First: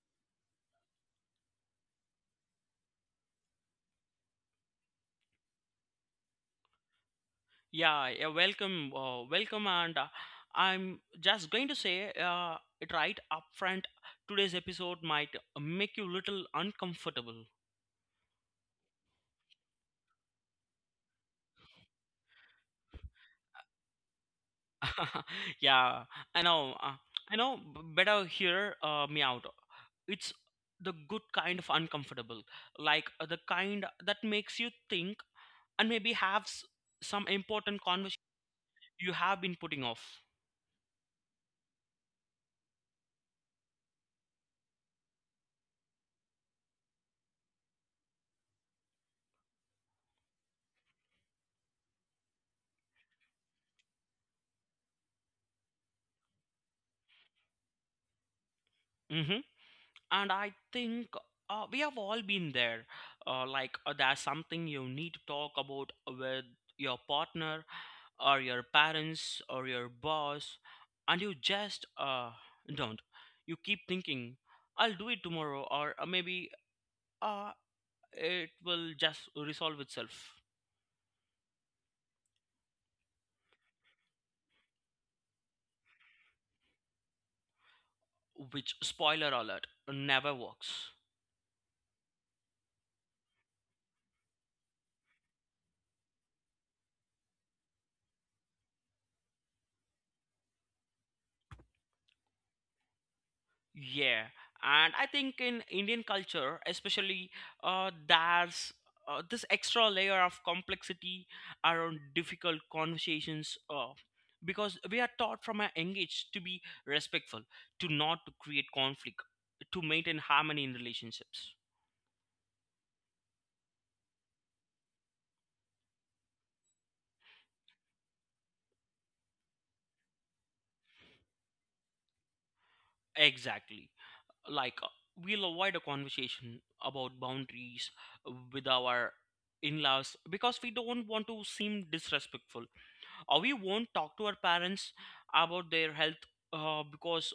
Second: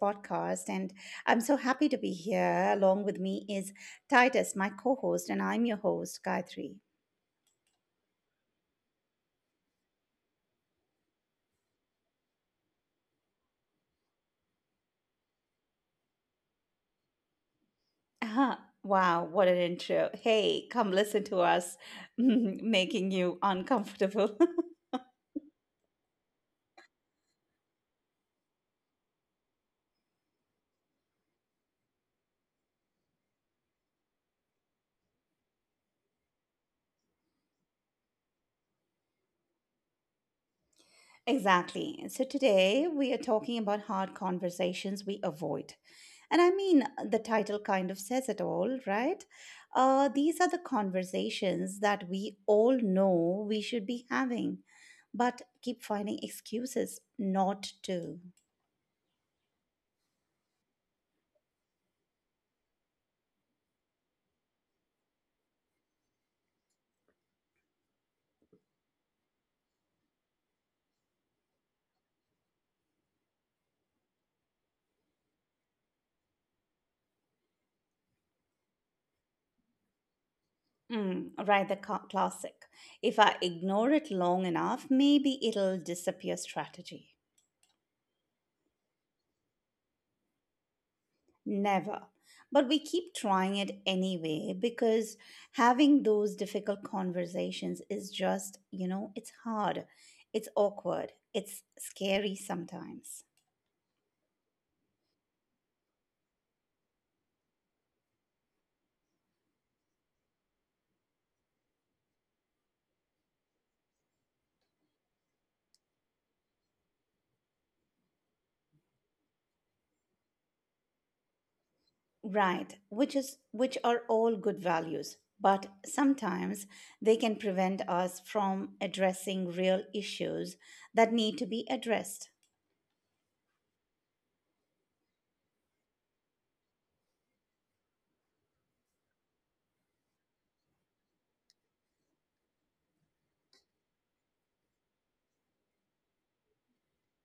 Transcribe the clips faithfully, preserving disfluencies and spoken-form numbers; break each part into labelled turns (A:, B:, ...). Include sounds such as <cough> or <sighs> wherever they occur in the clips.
A: podcast, and I'm so happy to be here. Along with me is Titus, my co host, and I'm your host, Gayatri.
B: Yeah, yeah, welcome, uh, welcome, and uh, I'm just going to say uh, it right up front. Today's episode might make you little uncomfortable.
A: Uh-huh. Wow, what an intro. Hey, come listen to us <laughs> making you uncomfortable.
B: <laughs> yeah, I know, uh, I know. b- Better hear uh, me out. It's the good kind of uncomfortable, like uh, the kind that makes you think and maybe have s- some important conversation you have been putting off.
A: <laughs> exactly. So, today we are talking about hard conversations we avoid. And I mean, uh, the title kind of says it all, right? Uh, these are the conversations that we all know we should be having, but keep finding excuses not to.
B: Mm-hmm. And i think uh, we have all been there, uh, like uh, there's something you need to talk about with your partner or your parents or your boss, and you just, uh, don't. You keep thinking, I'll do it tomorrow or uh, maybe uh, it will just resolve itself,
A: Mm, right, the ca- classic. If I ignore it long enough, maybe it'll disappear strategy.
B: which, spoiler alert, never works.
A: Never. But we keep trying it anyway because having those difficult conversations is just, you know, it's hard. It's awkward. It's scary sometimes.
B: Yeah, and I think in Indian culture, especially, uh, there's uh, this extra layer of complexity around difficult conversations. Uh, because we are taught from a young age to be respectful, to not to create conflict, to maintain harmony in relationships.
A: Right, which is which are all good values, but sometimes they can prevent us from addressing real issues that need to be addressed.
B: Exactly, like uh, we'll avoid a conversation about boundaries with our in-laws because we don't want to seem disrespectful, or we won't talk to our parents about their health, uh, because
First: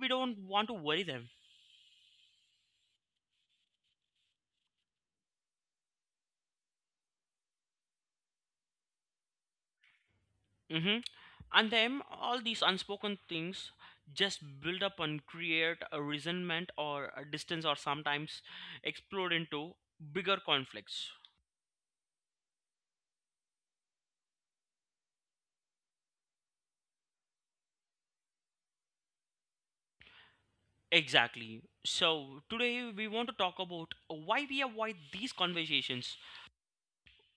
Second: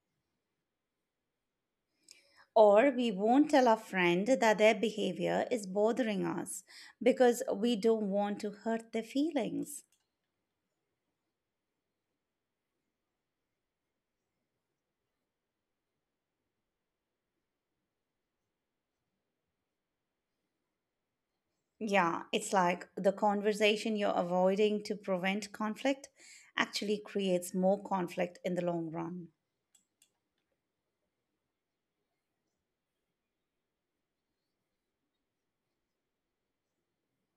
B: we don't want to worry them.
A: Or we won't tell our friend that their behavior is bothering us because we don't want to hurt their feelings.
B: hmm and then all these unspoken things just build up and create a resentment or a distance, or sometimes explode into bigger conflicts.
A: Yeah, it's like the conversation you're avoiding to prevent conflict actually creates more conflict in the long run.
B: Exactly, so today we want to talk about why we avoid these conversations,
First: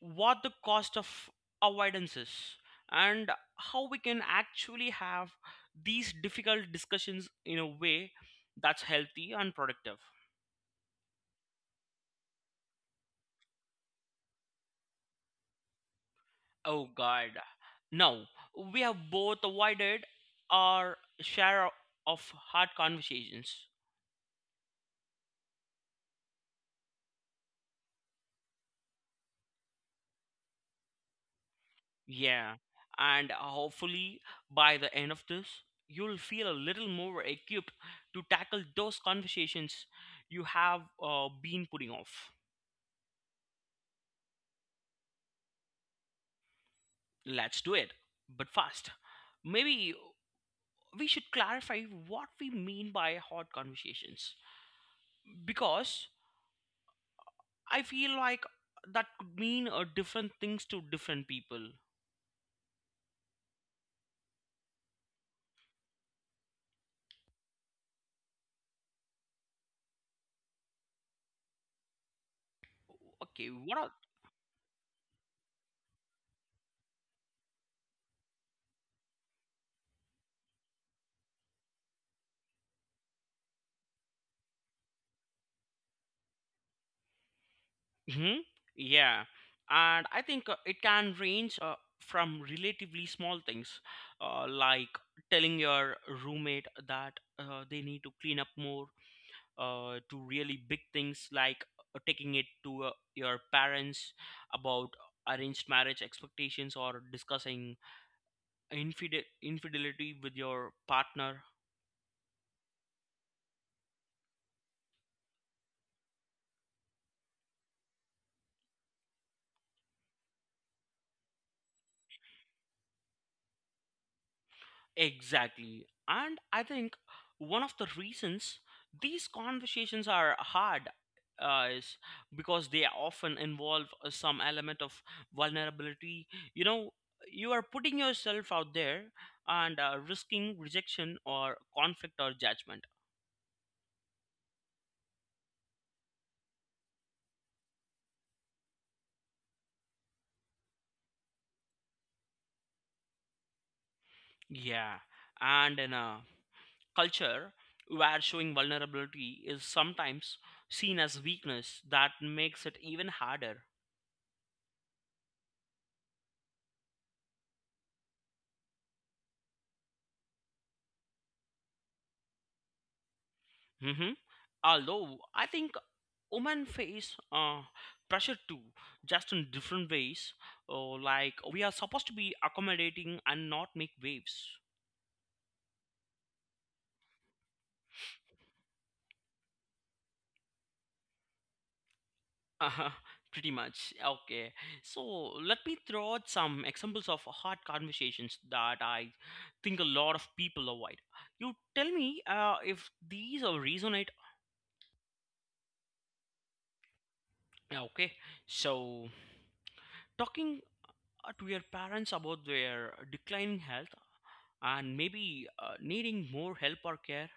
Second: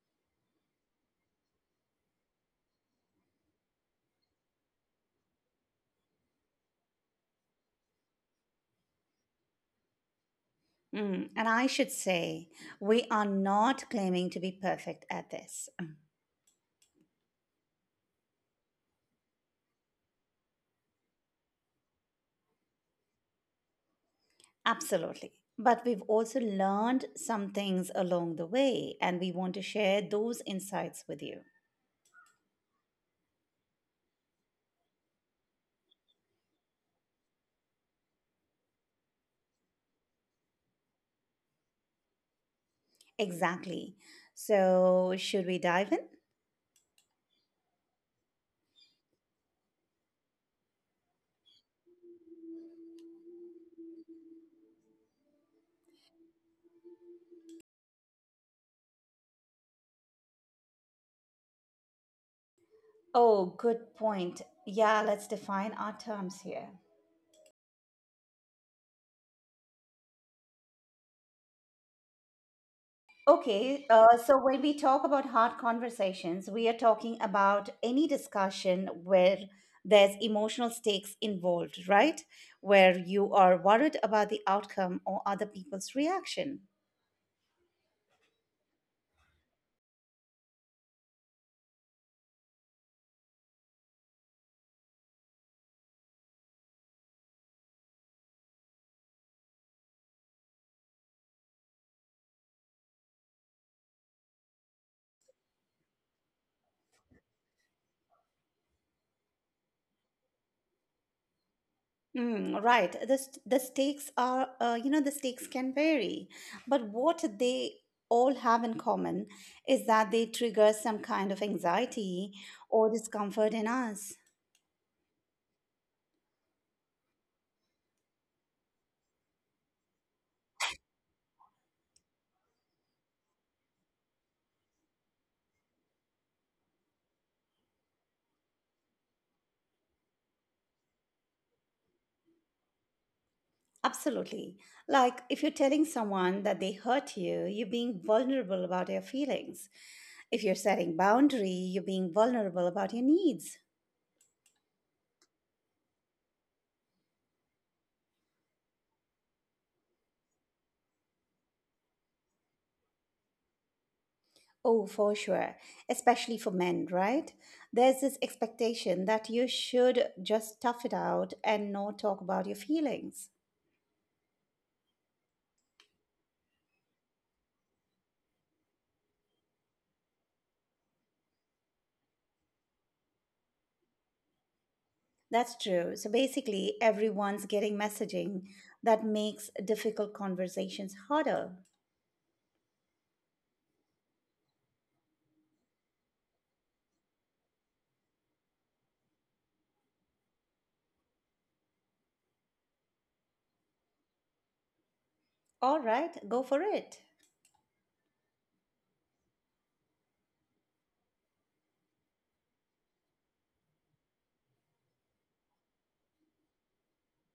B: what the cost of avoidance is, and how we can actually have these difficult discussions in a way that's healthy and productive.
A: Mm, and I should say, we are not claiming to be perfect at this.
B: Oh god. Now, we have both avoided our share of hard conversations.
A: Absolutely. But we've also learned some things along the way, and we want to share those insights with you.
B: Yeah. And hopefully, by the end of this, you'll feel a little more equipped to tackle those conversations you have uh, been putting off.
A: Exactly. So, should we dive in?
B: Let's do it. But fast. Maybe we should clarify what we mean by hot conversations. Because I feel like that could mean uh, different things to different people.
A: Oh, good point. Yeah, let's define our terms here.
B: Okay, what
A: Okay,
B: are.
A: uh, so when we talk about hard conversations, we are talking about any discussion where there's emotional stakes involved, right? Where you are worried about the outcome or other people's reaction.
B: hmm Yeah. And I think uh, it can range uh, from relatively small things, uh, like telling your roommate that uh, they need to clean up more, uh, to really big things, like uh, taking it to uh, your parents about arranged marriage expectations or discussing infide- infidelity with your partner.
A: Mm, right. The, st- the stakes are, uh, you know, the stakes can vary, but what they all have in common is that they trigger some kind of anxiety or discomfort in us.
B: Exactly, and i think one of the reasons these conversations are hard uh, is because they often involve uh, some element of vulnerability. You know, you are putting yourself out there and uh, risking rejection or conflict or judgment.
A: Absolutely. Like if you're telling someone that they hurt you, you're being vulnerable about your feelings. If you're setting boundary, you're being vulnerable about your needs.
B: Yeah, and in a culture where showing vulnerability is sometimes seen as weakness, that makes it even harder.
A: Oh, for sure. Especially for men, right? There's this expectation that you should just tough it out and not talk about your feelings.
B: hmm Although I think women face uh, pressure too, just in different ways. Uh, like we are supposed to be accommodating and not make waves.
A: That's true. So basically, everyone's getting messaging that makes difficult conversations harder.
B: Uh, <laughs> pretty much. Okay. So let me throw out some examples of hard conversations that I think a lot of people avoid. You tell me uh, if these are resonate.
A: All right, go for it.
B: Yeah, okay. So talking uh, to your parents about their declining health and maybe uh, needing more help or care.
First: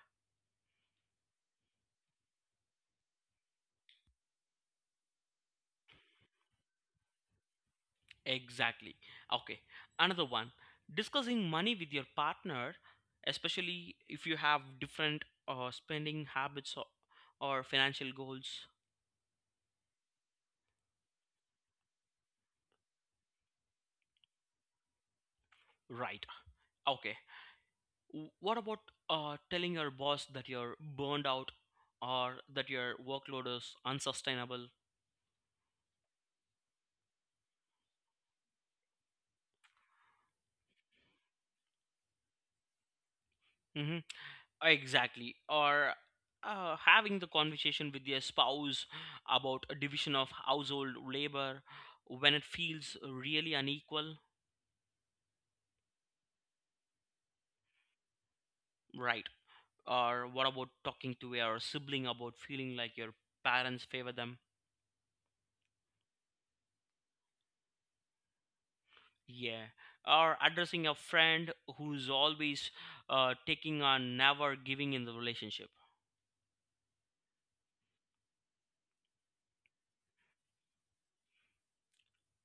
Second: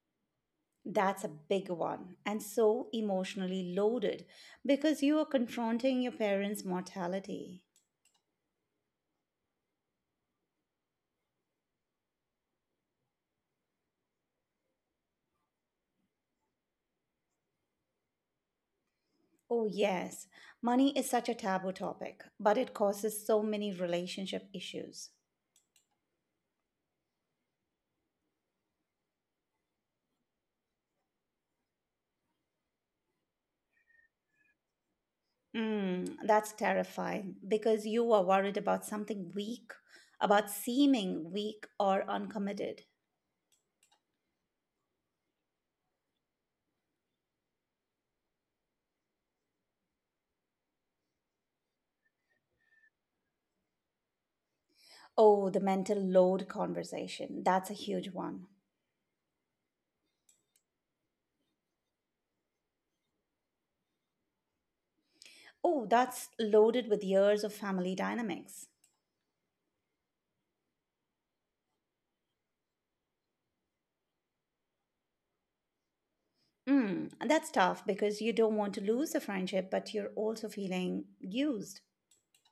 A: That's a big one and so emotionally loaded because you are confronting your parents' mortality.
B: Exactly. Okay. Another one. Discussing money with your partner, especially if you have different uh, spending habits or, or financial goals.
A: Oh, yes, money is such a taboo topic, but it causes so many relationship issues.
B: Right. Okay. W- What about uh, telling your boss that you're burned out or that your workload is unsustainable?
A: Mm, that's terrifying because you are worried about something weak, about seeming weak or uncommitted.
B: hmm Exactly. Or uh, having the conversation with your spouse about a division of household labor when it feels really unequal.
A: Oh, the mental load conversation. That's a huge one.
B: Right. Or what about talking to your sibling about feeling like your parents favor them?
A: Oh, that's loaded with years of family dynamics.
B: Yeah. Or addressing a friend who's always uh, taking on, never giving in the relationship.
A: Mm, that's tough because you don't want to lose the friendship, but you're also feeling used.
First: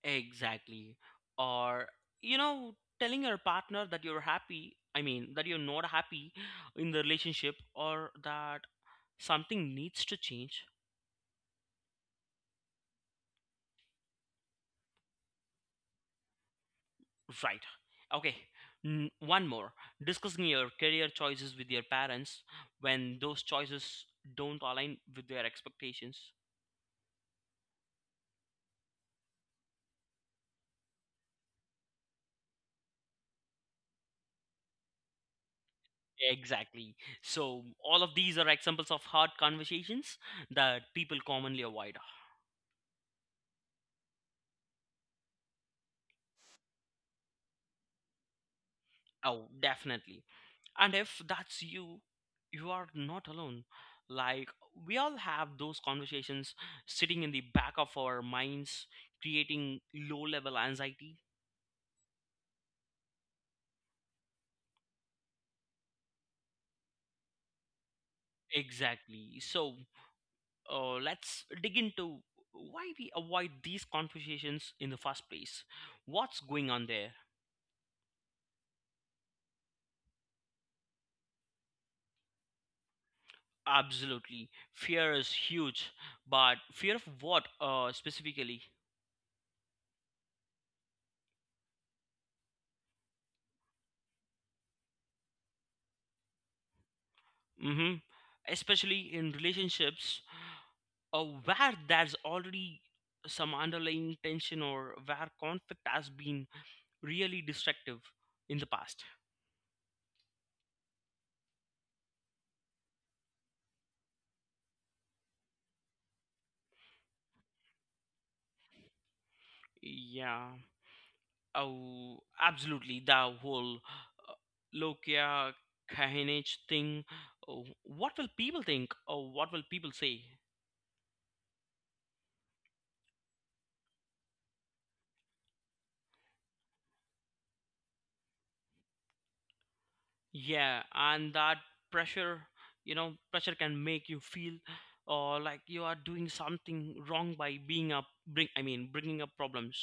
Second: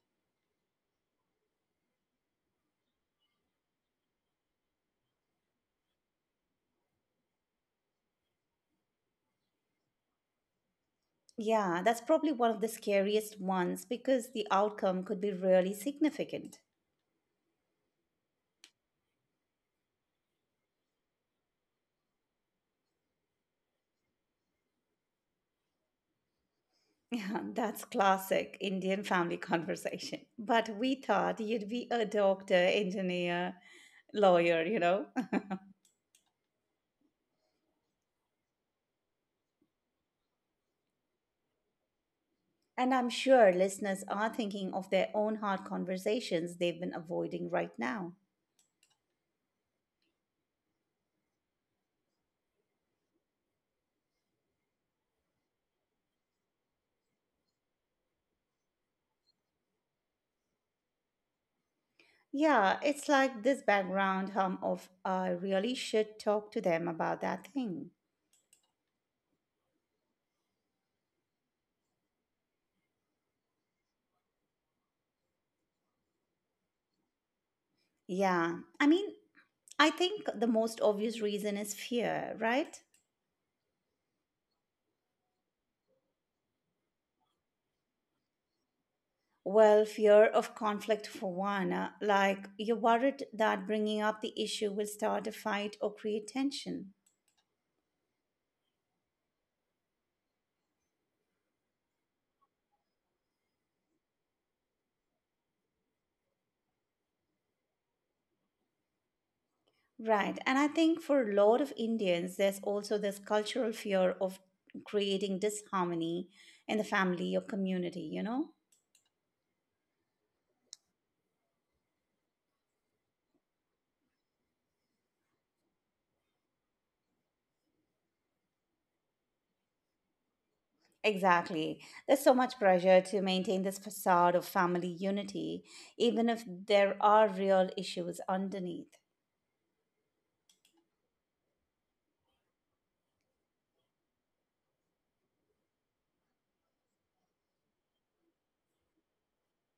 B: Exactly. Or, you know, telling your partner that you're happy, I mean, that you're not happy in the relationship, or that something needs to change.
A: Yeah, that's probably one of the scariest ones because the outcome could be really significant. <laughs>
B: Right. Okay. N- one more. Discussing your career choices with your parents when those choices don't align with their expectations.
A: Yeah, that's classic Indian family <laughs> conversation. But we thought you'd be a doctor, engineer, lawyer, you know? <laughs>
B: Exactly. So, all of these are examples of hard conversations that people commonly avoid.
A: And I'm sure listeners are thinking of their own hard conversations they've been avoiding right now.
B: Oh, definitely. And if that's you, you are not alone. Like, we all have those conversations sitting in the back of our minds, creating low level anxiety.
A: Yeah, it's like this background hum of I really should talk to them about that thing.
B: Exactly. So, uh, let's dig into why we avoid these conversations in the first place. What's going on there?
A: Yeah, I mean, I think the most obvious reason is fear, right?
B: Absolutely. Fear is huge, but fear of what uh, specifically?
A: Well, fear of conflict for one. uh, Like, you're worried that bringing up the issue will start a fight or create tension.
B: hmm Especially in relationships uh, where there's already some underlying tension, or where conflict has been really destructive in the past.
A: Right. And I think for a lot of Indians, there's also this cultural fear of creating disharmony in the family or community, you know?
B: Yeah. Oh, absolutely. The whole uh, Lokia Kahinage thing. Oh, what will people think? Or what will people say?
A: Exactly. There's so much pressure to maintain this facade of family unity, even if there are real issues underneath.
B: Yeah, and that pressure, you know, pressure can make you feel or like you are doing something wrong by being up, bring, I mean, bringing up problems.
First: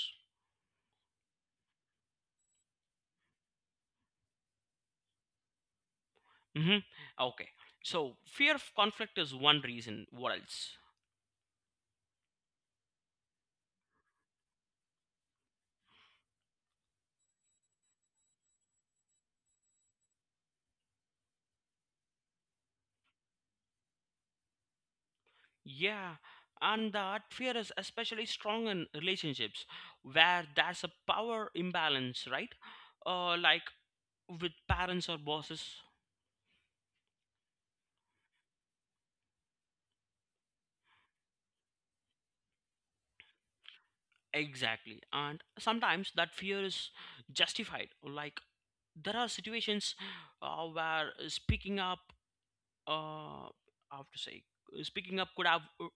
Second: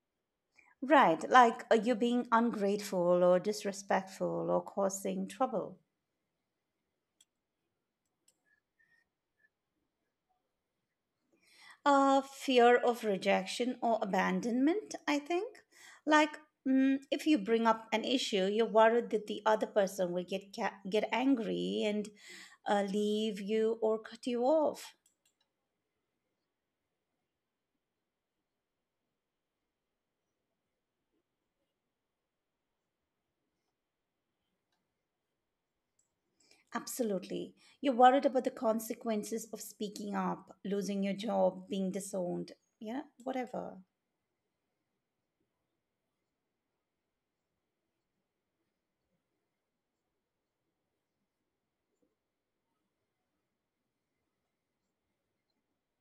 A: Right, like uh, you being ungrateful or disrespectful or causing trouble.
B: Mm-hmm. Okay. So fear of conflict is one reason. What else?
A: Uh, fear of rejection or abandonment, I think. Like, mm, if you bring up an issue, you're worried that the other person will get ca- get angry and uh, leave you or cut you off.
B: Yeah, and that fear is especially strong in relationships where there's a power imbalance, right? Uh, like with parents or bosses.
A: Absolutely. You're worried about the consequences of speaking up, losing your job, being disowned, yeah, whatever.
B: Exactly. And sometimes that fear is justified. Like there are situations uh, where speaking up, uh, I have to say, speaking up could have uh,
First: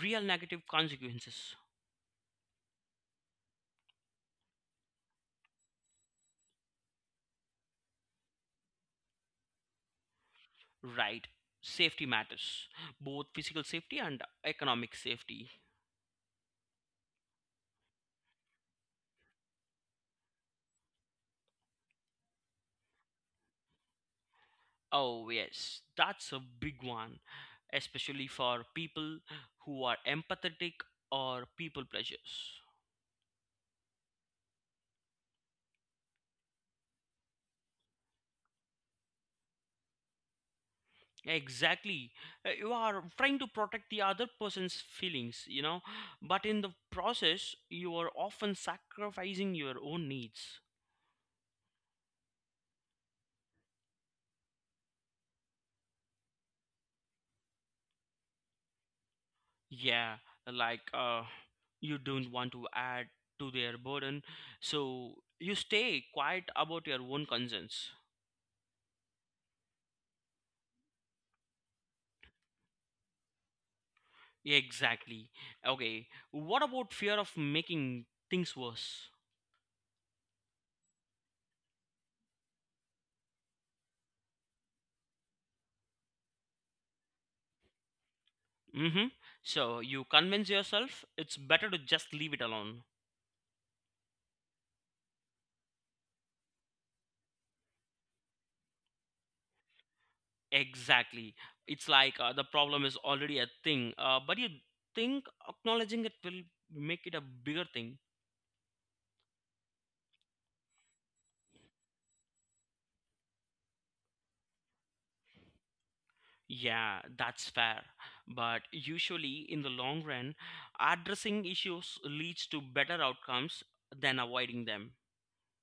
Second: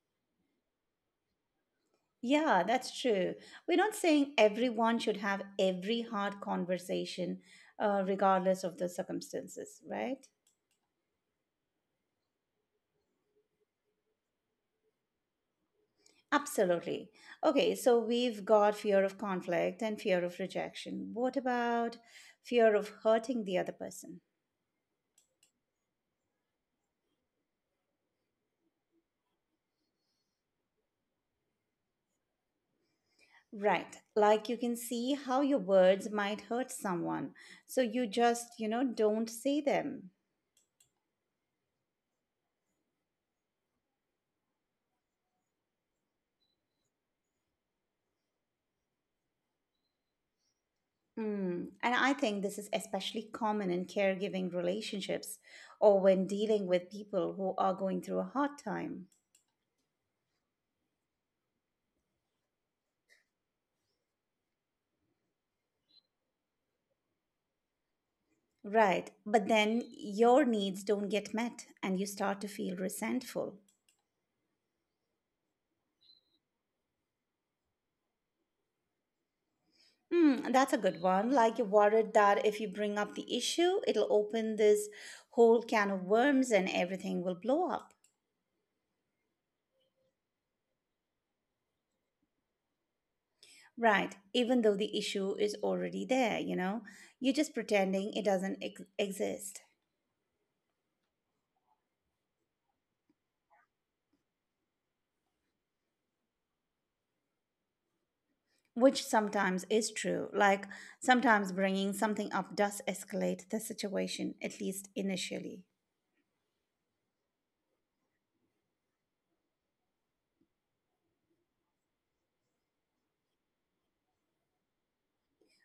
B: real negative consequences,
A: Yeah, that's true. We're not saying everyone should have every hard conversation, uh, regardless of the circumstances, right?
B: right? Safety matters, both physical safety and economic safety.
A: Absolutely. Okay, so we've got fear of conflict and fear of rejection. What about fear of hurting the other person?
B: Oh, yes, that's a big one, especially for people who are empathetic or people pleasers.
A: Right. Like you can see how your words might hurt someone. So you just, you know, don't say them.
B: Exactly. Uh, You are trying to protect the other person's feelings, you know, but in the process, you are often sacrificing your own needs.
A: Mm. And I think this is especially common in caregiving relationships or when dealing with people who are going through a hard time.
B: Yeah, like uh, you don't want to add to their burden, so you stay quiet about your own concerns.
A: Right. But then your needs don't get met and you start to feel resentful.
B: Exactly. Okay. What about fear of making things worse?
A: Mm, that's a good one. Like you're worried that if you bring up the issue, it'll open this whole can of worms and everything will blow up.
B: Mm-hmm. So you convince yourself it's better to just leave it alone.
A: Right, even though the issue is already there, you know, you're just pretending it doesn't ex- exist,
B: Exactly. It's like uh, the problem is already a thing, uh, but you think acknowledging it will make it a bigger thing.
A: which sometimes is true. Like sometimes bringing something up does escalate the situation, at least initially.
B: Yeah, that's fair. But usually, in the long run, addressing issues leads to better outcomes than avoiding them.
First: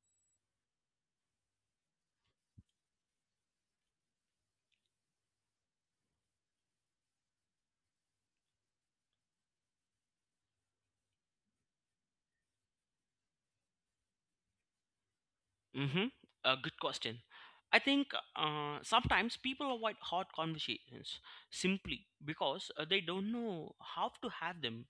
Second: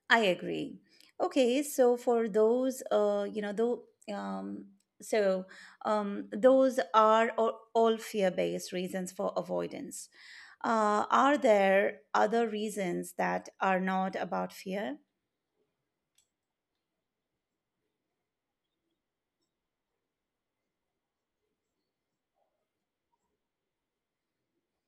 A: I agree. Okay, so for those, uh, you know, though, um, so um, those are all, all fear-based reasons for avoidance. Uh, are there other reasons that are not about fear?
B: Mm-hmm. A good question. I think uh, sometimes people avoid hard conversations simply because uh, they don't know how to have them.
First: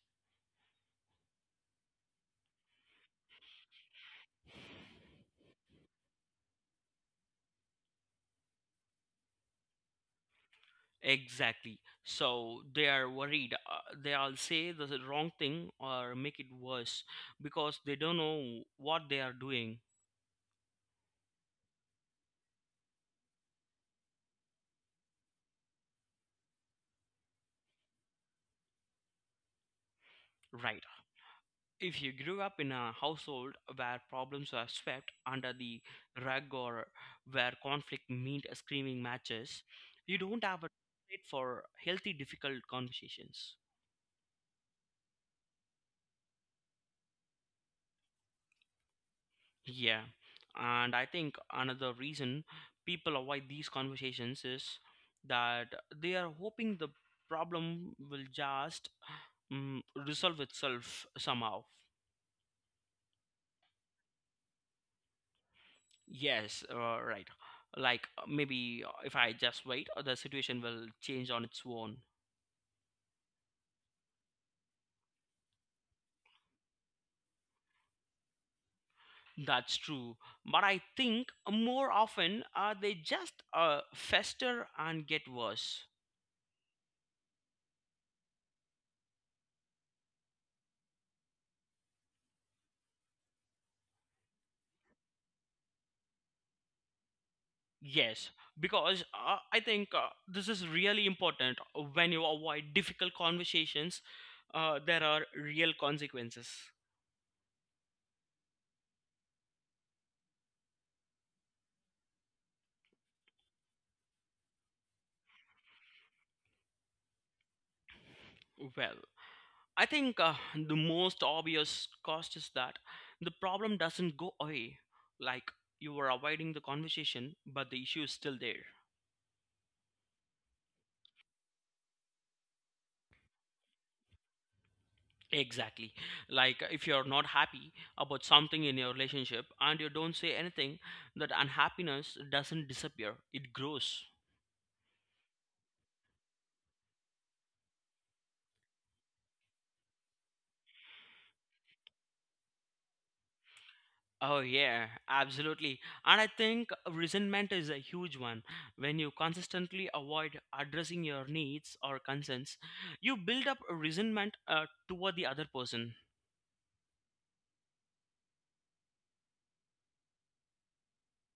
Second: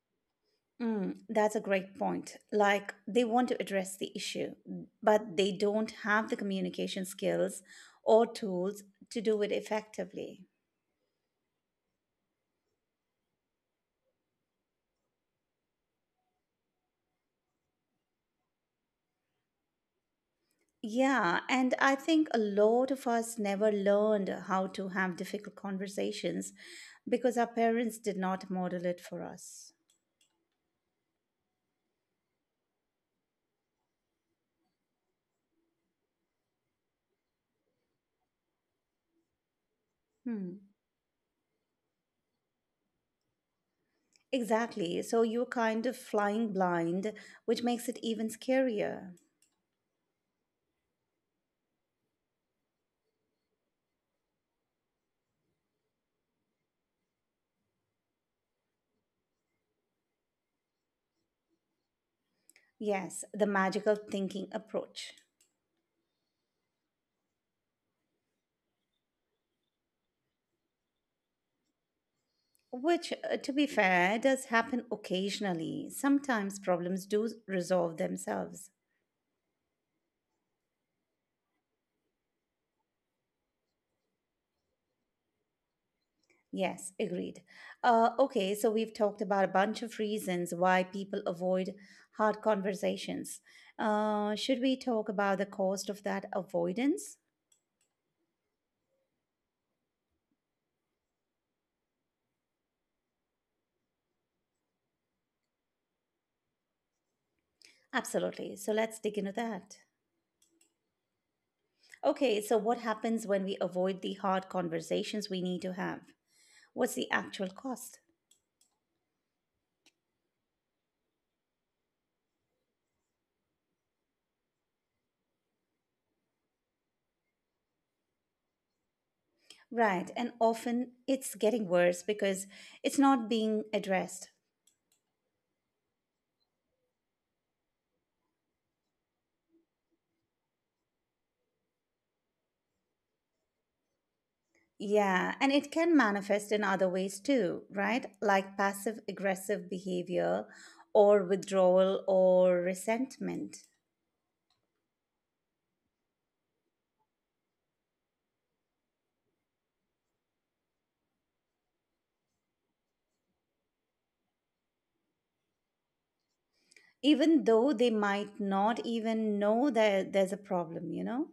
A: Mm, that's a great point. Like, they want to address the issue, but they don't have the communication skills or tools to do it effectively.
B: Exactly. So they are worried. Uh, they'll say the wrong thing or make it worse because they don't know what they are doing.
A: Yeah, and I think a lot of us never learned how to have difficult conversations because our parents did not model it for us.
B: Right. If you grew up in a household where problems were swept under the rug, or where conflict meant screaming matches, you don't
A: Hmm.
B: have a plate for healthy, difficult conversations.
A: Exactly. So you're kind of flying blind, which makes it even scarier.
B: Yeah, and I think another reason people avoid these conversations is that they are hoping the problem will just mm resolve itself somehow.
A: Yes, the magical thinking approach.
B: Yes, uh, right. Like uh, maybe uh, if I just wait, uh, the situation will change on its own.
A: Which, uh, to be fair, does happen occasionally. Sometimes problems do resolve themselves.
B: That's true. But I think more often uh, they just uh, fester and get worse.
A: Yes, agreed. Uh, okay, so we've talked about a bunch of reasons why people avoid hard conversations. Uh, should we talk about the cost of that avoidance?
B: Yes, because uh, I think uh, this is really important. When you avoid difficult conversations, uh, there are real consequences.
A: Absolutely. So let's dig into that. Okay, so what happens when we avoid the hard conversations we need to have? What's the actual cost?
B: Well, I think uh, the most obvious cost is that the problem doesn't go away. Like, you are avoiding the conversation, but the issue is still there.
A: Right. And often it's getting worse because it's not being addressed.
B: Exactly. Like if you're not happy about something in your relationship and you don't say anything, that unhappiness doesn't disappear, it grows.
A: Yeah. And it can manifest in other ways too, right? Like passive aggressive behavior or withdrawal or resentment,
B: Oh yeah, absolutely. And I think resentment is a huge one. When you consistently avoid addressing your needs or concerns, you build up a resentment uh, toward the other person.
A: even though they might not even know that there's a problem, you know?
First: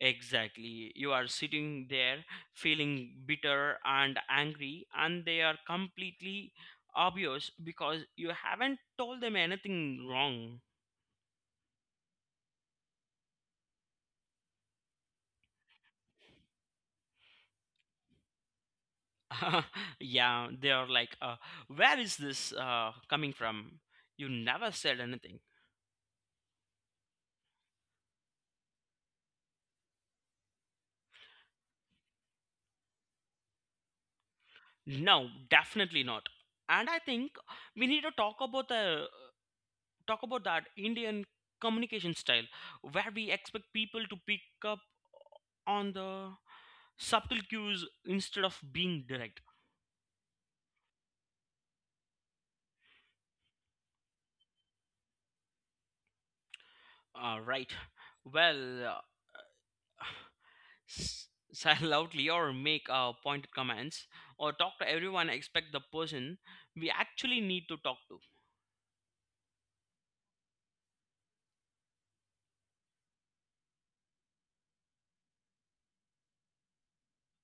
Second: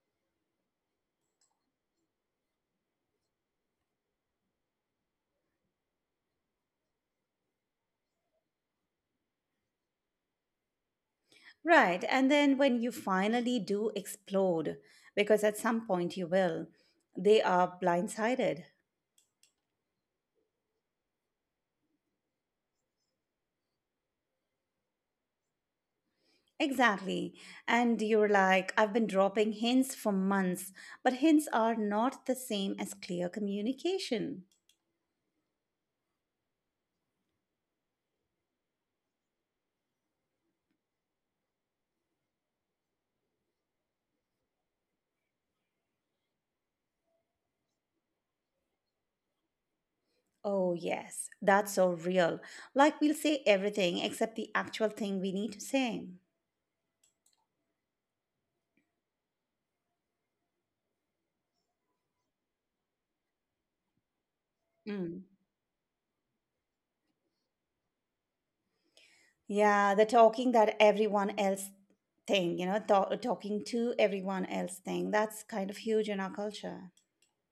B: Exactly. You are sitting there feeling bitter and angry, and they are completely obvious because you haven't told them anything wrong.
A: Right. And then when you finally do explode, because at some point you will, they are blindsided.
B: <laughs> yeah, they are like, uh, where is this uh, coming from? You never said anything.
A: Exactly. And you're like, I've been dropping hints for months, but hints are not the same as clear communication.
B: No, definitely not. And I think we need to talk about the talk about that Indian communication style where we expect people to pick up on the subtle cues instead of being direct.
A: Oh, yes, that's so real. Like, we'll say everything except the actual thing we need to say.
B: Uh, right. Well, uh, <sighs> s- <laughs> sigh loudly or make uh, pointed comments or talk to
A: Mm.
B: everyone expect the person we actually need to talk to.
A: Yeah, the talking that everyone else thing, you know, th- talking to everyone else thing, that's kind of huge in our culture.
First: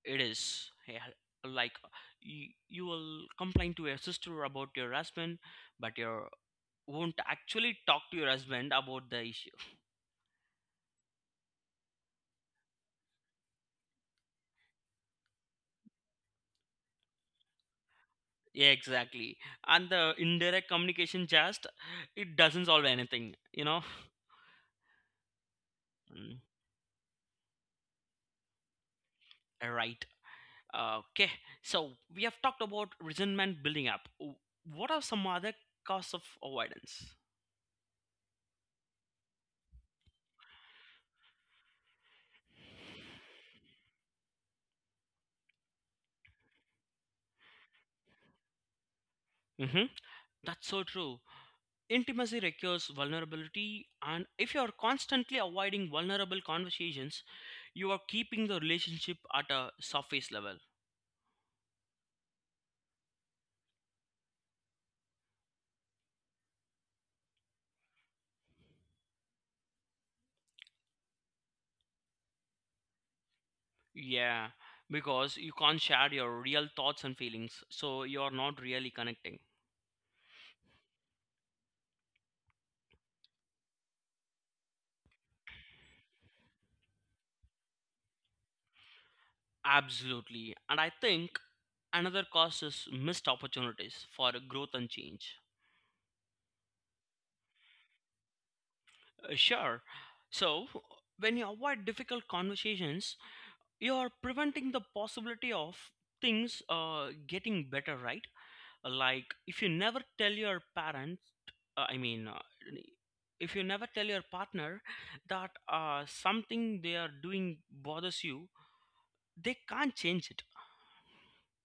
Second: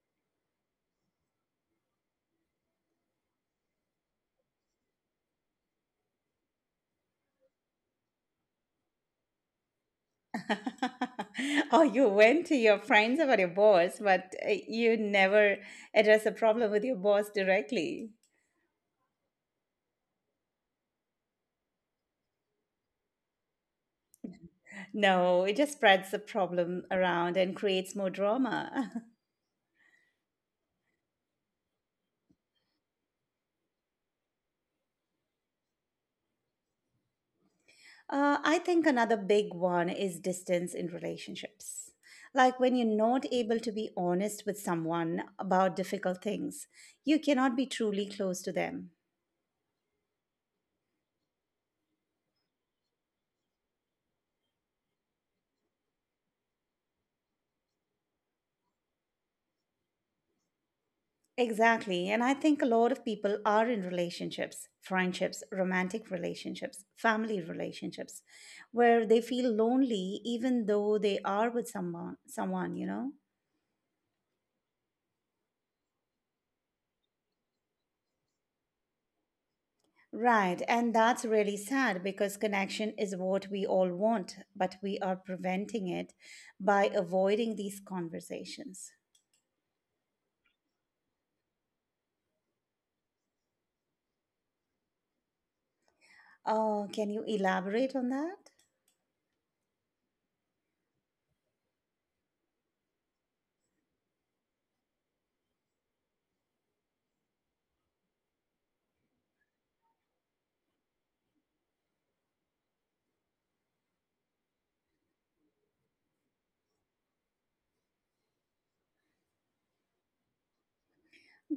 B: It is, yeah, like you, you will complain to your sister about your husband, but you won't actually talk to your husband about the issue.
A: <laughs> oh, you went to your friends about your boss, but uh, you never address the problem with your boss directly.
B: Yeah, exactly. And the indirect communication just, it doesn't solve anything, you know.
A: No, it just spreads the
B: Mm,
A: problem around and creates more drama. <laughs>
B: right. Okay. So we have talked about resentment building up. W- What are some other causes of avoidance?
A: Uh, I think another big one is distance in relationships. Like when you're not able to be honest with someone about difficult things, you cannot be truly close to them.
B: Mm-hmm. That's so true. Intimacy requires vulnerability, and if you are constantly avoiding vulnerable conversations, you are keeping the relationship at a surface level.
A: Exactly. And I think a lot of people are in relationships, friendships, romantic relationships, family relationships, where they feel lonely even though they are with someone someone, you know?
B: Yeah, because you can't share your real thoughts and feelings, so you are not really connecting.
A: Right. And that's really sad because connection is what we all want, but we are preventing it by avoiding these conversations.
B: Absolutely. And I think another cause is missed opportunities for growth and change.
A: Oh, can you elaborate on that?
B: Uh, Sure. So, when you avoid difficult conversations, you are preventing the possibility of things uh, getting better, right? Like if you never tell your parents uh, i mean uh, if you never tell your partner that uh, something they are doing bothers you, they can't change it.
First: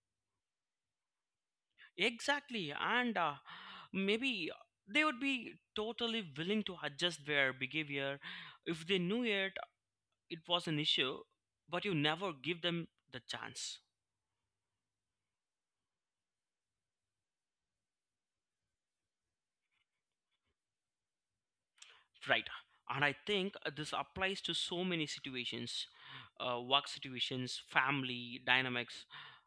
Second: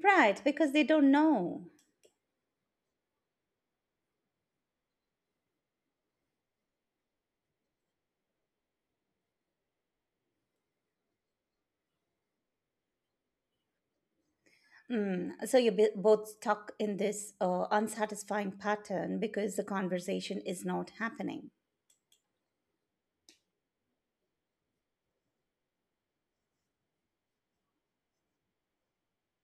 A: Right, because they don't know.
B: Exactly, and uh, maybe they would be totally willing to adjust their behavior if they knew it it was an issue, but you never give them the chance.
A: Mm. So you b- both stuck in this uh, unsatisfying pattern because the conversation is not happening.
B: Right. And I think uh, this applies to so many situations, uh, work situations, family dynamics,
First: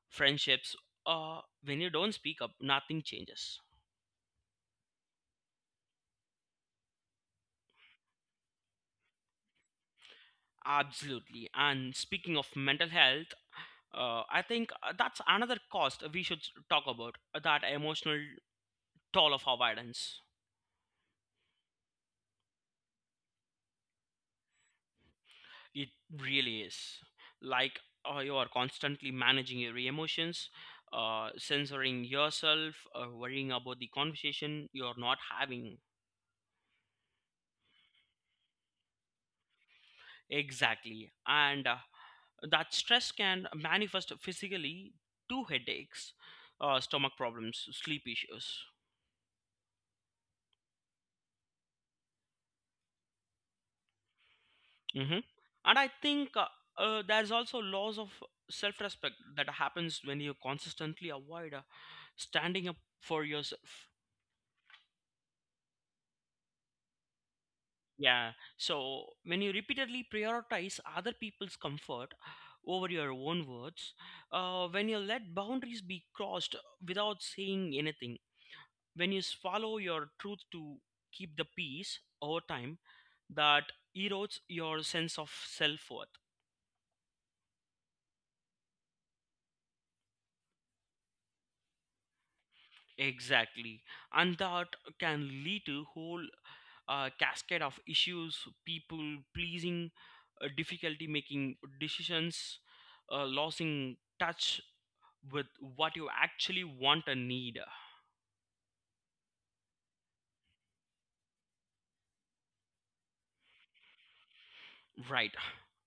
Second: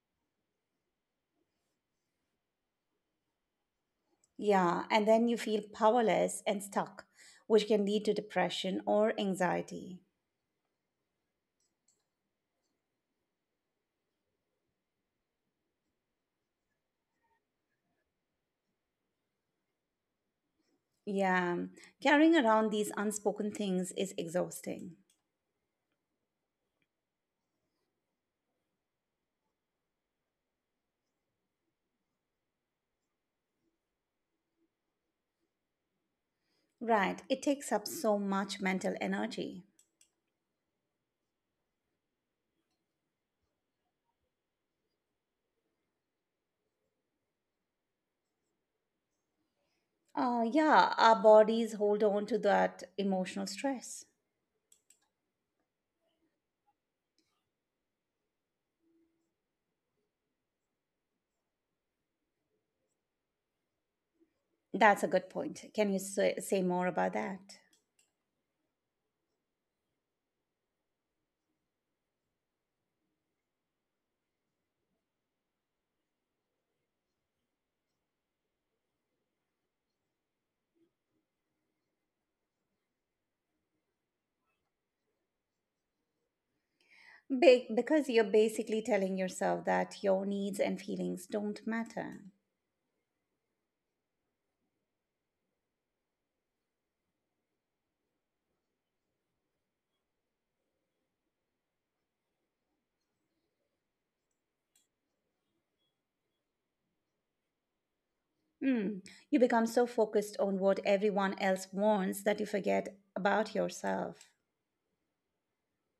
B: friendships. Uh, when you don't speak up, nothing changes.
A: Yeah, and then you feel powerless and stuck, which can lead to depression or anxiety.
B: Absolutely. And speaking of mental health, uh, I think uh, that's another cost we should talk about, uh, that emotional toll of avoidance.
A: Yeah, carrying around these unspoken things is exhausting.
B: It really is. Like uh, you are constantly managing your emotions, uh, censoring yourself, uh, worrying about the conversation you are not having.
A: Right, it takes up so much mental energy.
B: Exactly. And uh, that stress can manifest physically to headaches, uh, stomach problems, sleep issues.
A: Uh, yeah, our bodies hold on to that emotional stress.
B: hmm And I think uh, uh, there's also loss of self respect that happens when you consistently avoid uh, standing up for yourself.
A: That's a good point. Can you say, say more about that?
B: Yeah. So when you repeatedly prioritize other people's comfort over your own words, uh, when you let boundaries be crossed without saying anything, when you swallow your truth to keep the peace over time, that erodes your sense of self worth.
A: Ba- because you're basically telling yourself that your needs and feelings don't matter.
B: Exactly. And that can lead to whole uh, cascade of issues, people pleasing, uh, difficulty making decisions, uh, losing touch with what you actually want and need.
A: Mm. You become so focused on what everyone else wants that you forget about yourself.
B: Right.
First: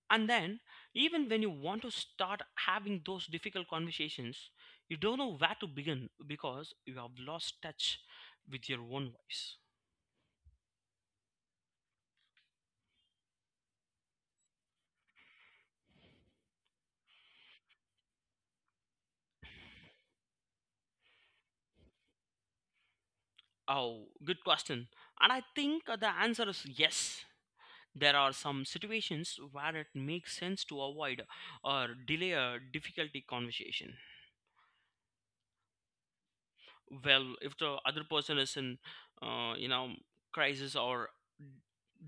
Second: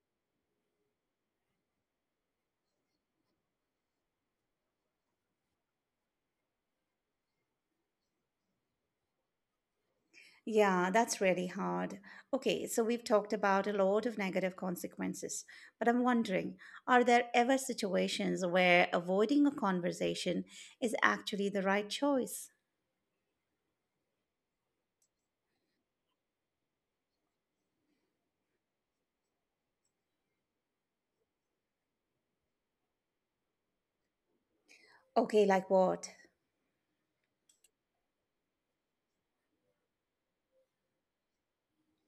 B: And then, even when you want to start having those difficult conversations, you don't know where to begin because you have lost touch with your own voice.
A: Yeah, that's really hard. Okay, so we've talked about a lot of negative consequences, but I'm wondering, are there ever situations where avoiding a conversation is actually the right choice?
B: Oh, good question. And I think the answer is yes. There are some situations where it makes sense to avoid or delay a difficulty conversation.
A: Okay, like what?
B: Well, if the other person is in, uh, you know, crisis or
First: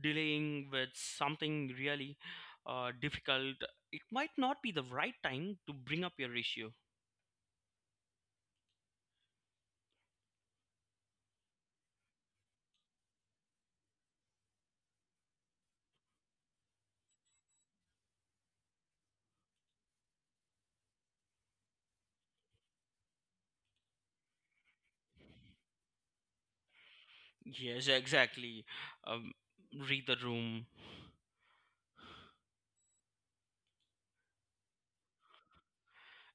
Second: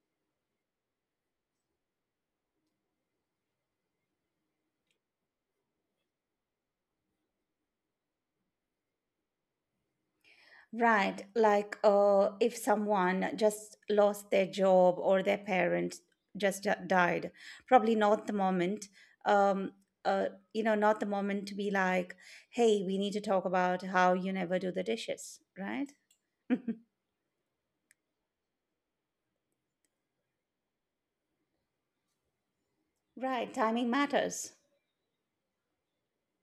B: dealing with something really uh, difficult, it might not be the right time to bring up your issue.
A: Right. Like uh, if someone just lost their job or their parent just di- died, probably not the moment. Um, uh, you know, Not the moment to be like, hey, we need to talk about how you never do the dishes, right? <laughs>
B: Yes, exactly. Um, Read the room.
A: Right, timing matters.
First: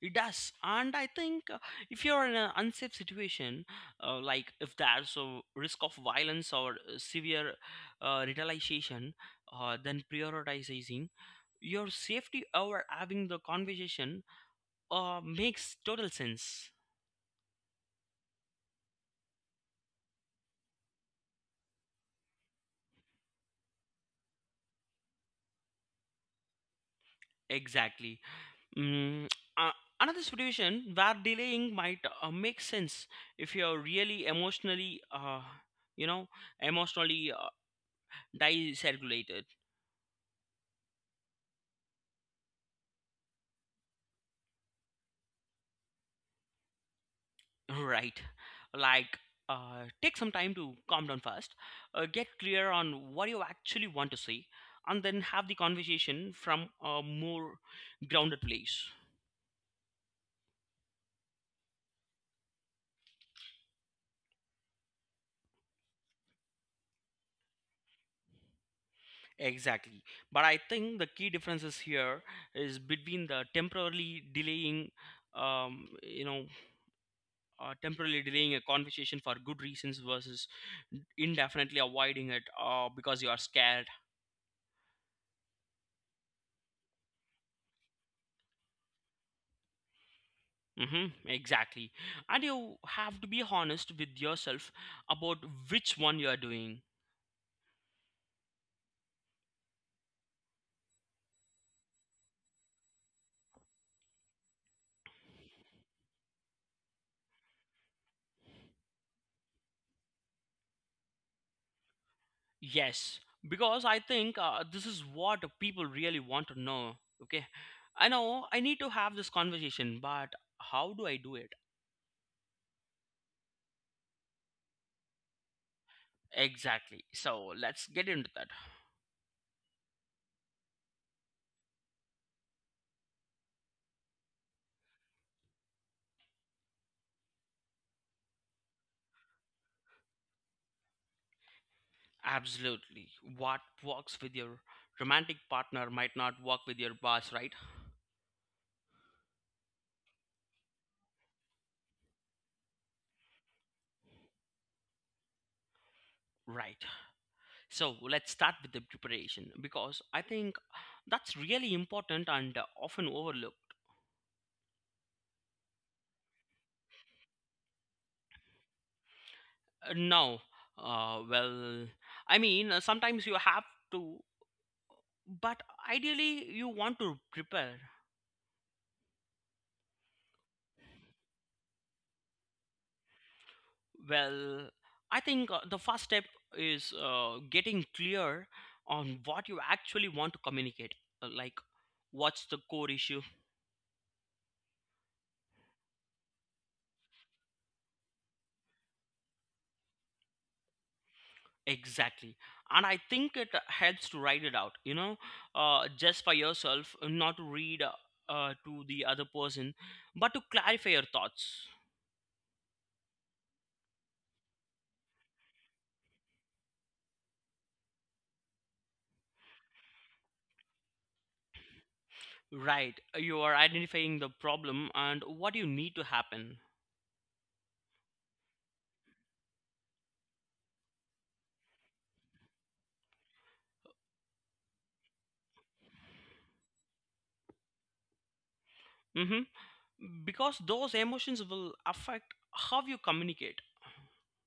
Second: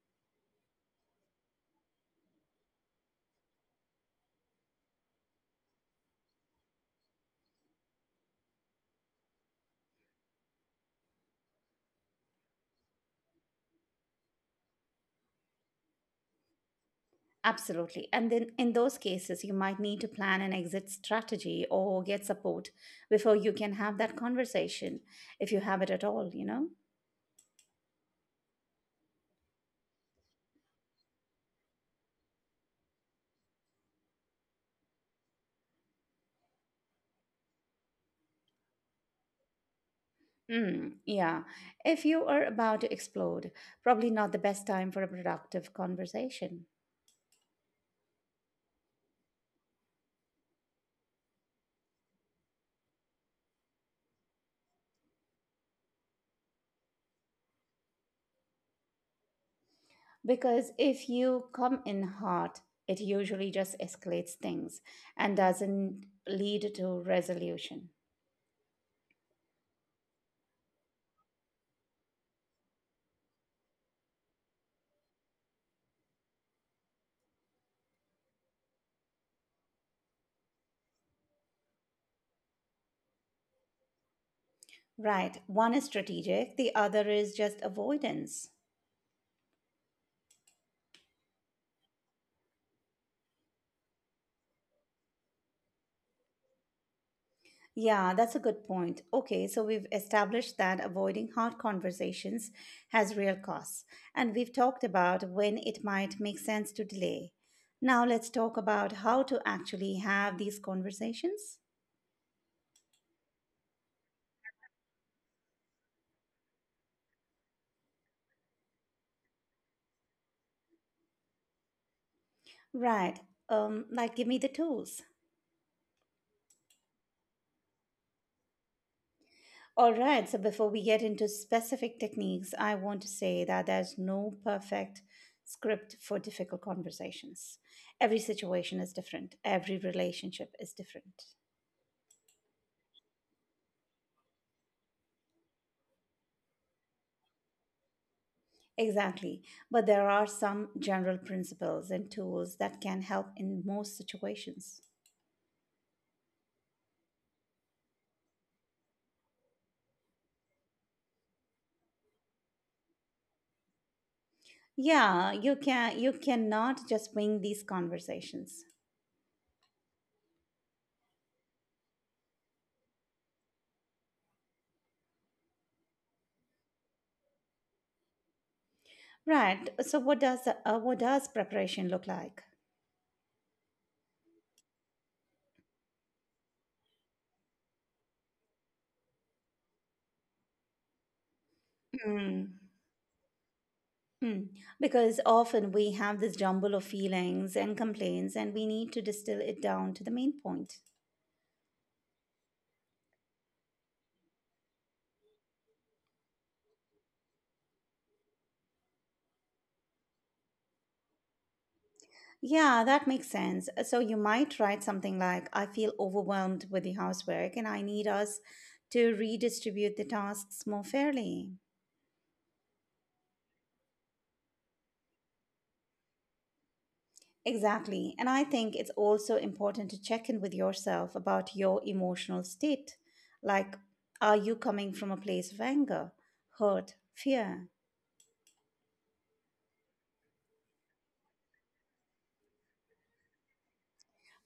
B: It does, and I think uh, if you're in an unsafe situation, uh, like if there's a risk of violence or uh, severe uh, retaliation, uh, then prioritizing your safety over having the conversation uh, makes total sense.
A: Absolutely. And then in those cases, you might need to plan an exit strategy or get support before you can have that conversation, if you have it at all, you know?
B: Exactly. Mm, uh, Another situation where delaying might uh, make sense if you're really emotionally, uh, you know, emotionally uh, dysregulated.
A: Mm, yeah. If you are about to explode, probably not the best time for a productive conversation.
B: Right. Like, uh, take some time to calm down first, uh, get clear on what you actually want to say, and then have the conversation from a more grounded place.
A: Because if you come in hot, it usually just escalates things and doesn't lead to resolution.
B: Exactly. But I think the key differences here is between the temporarily delaying, um, you know, uh, temporarily delaying a conversation for good reasons versus indefinitely avoiding it uh, because you are scared.
A: Right. One is strategic, the other is just avoidance.
B: Mm-hmm, exactly. And you have to be honest with yourself about which one you are doing.
A: Yeah, that's a good point. Okay, so we've established that avoiding hard conversations has real costs, and we've talked about when it might make sense to delay. Now let's talk about how to actually have these conversations.
B: Yes, because I think uh, this is what people really want to know. Okay, I know I need to have this conversation, but how do I do it?
A: Right, um, like give me the tools.
B: Exactly. So let's get into that.
A: All right, so before we get into specific techniques, I want to say that there's no perfect script for difficult conversations. Every situation is different, every relationship is different.
B: Absolutely. What works with your romantic partner might not work with your boss, right?
A: Exactly. But there are some general principles and tools that can help in most situations.
B: Right. So let's start with the preparation because I think that's really important and uh, often overlooked.
A: Yeah, you can you cannot just wing these conversations.
B: Uh, Now, uh, well, I mean, uh, sometimes you have to, but ideally you want to prepare.
A: Right. So what does uh, what does preparation look like?
B: Well, I think uh, the first step is uh, getting clear on what you actually want to communicate, uh, like what's the
A: Mm.
B: core issue?
A: Mm. Because often we have this jumble of feelings and complaints and we need to distill it down to the main point.
B: Exactly. And I think it helps to write it out, you know, uh, just for yourself, not to read uh, uh, to the other person, but to clarify your thoughts.
A: Yeah, that makes sense. Uh, So you might write something like, I feel overwhelmed with the housework and I need us to redistribute the tasks more fairly.
B: Right. You are identifying the problem and what you need to happen.
A: Exactly. And I think it's also important to check in with yourself about your emotional state. Like, are you coming from a place of anger, hurt, fear?
B: hmm Because those emotions will affect how you communicate.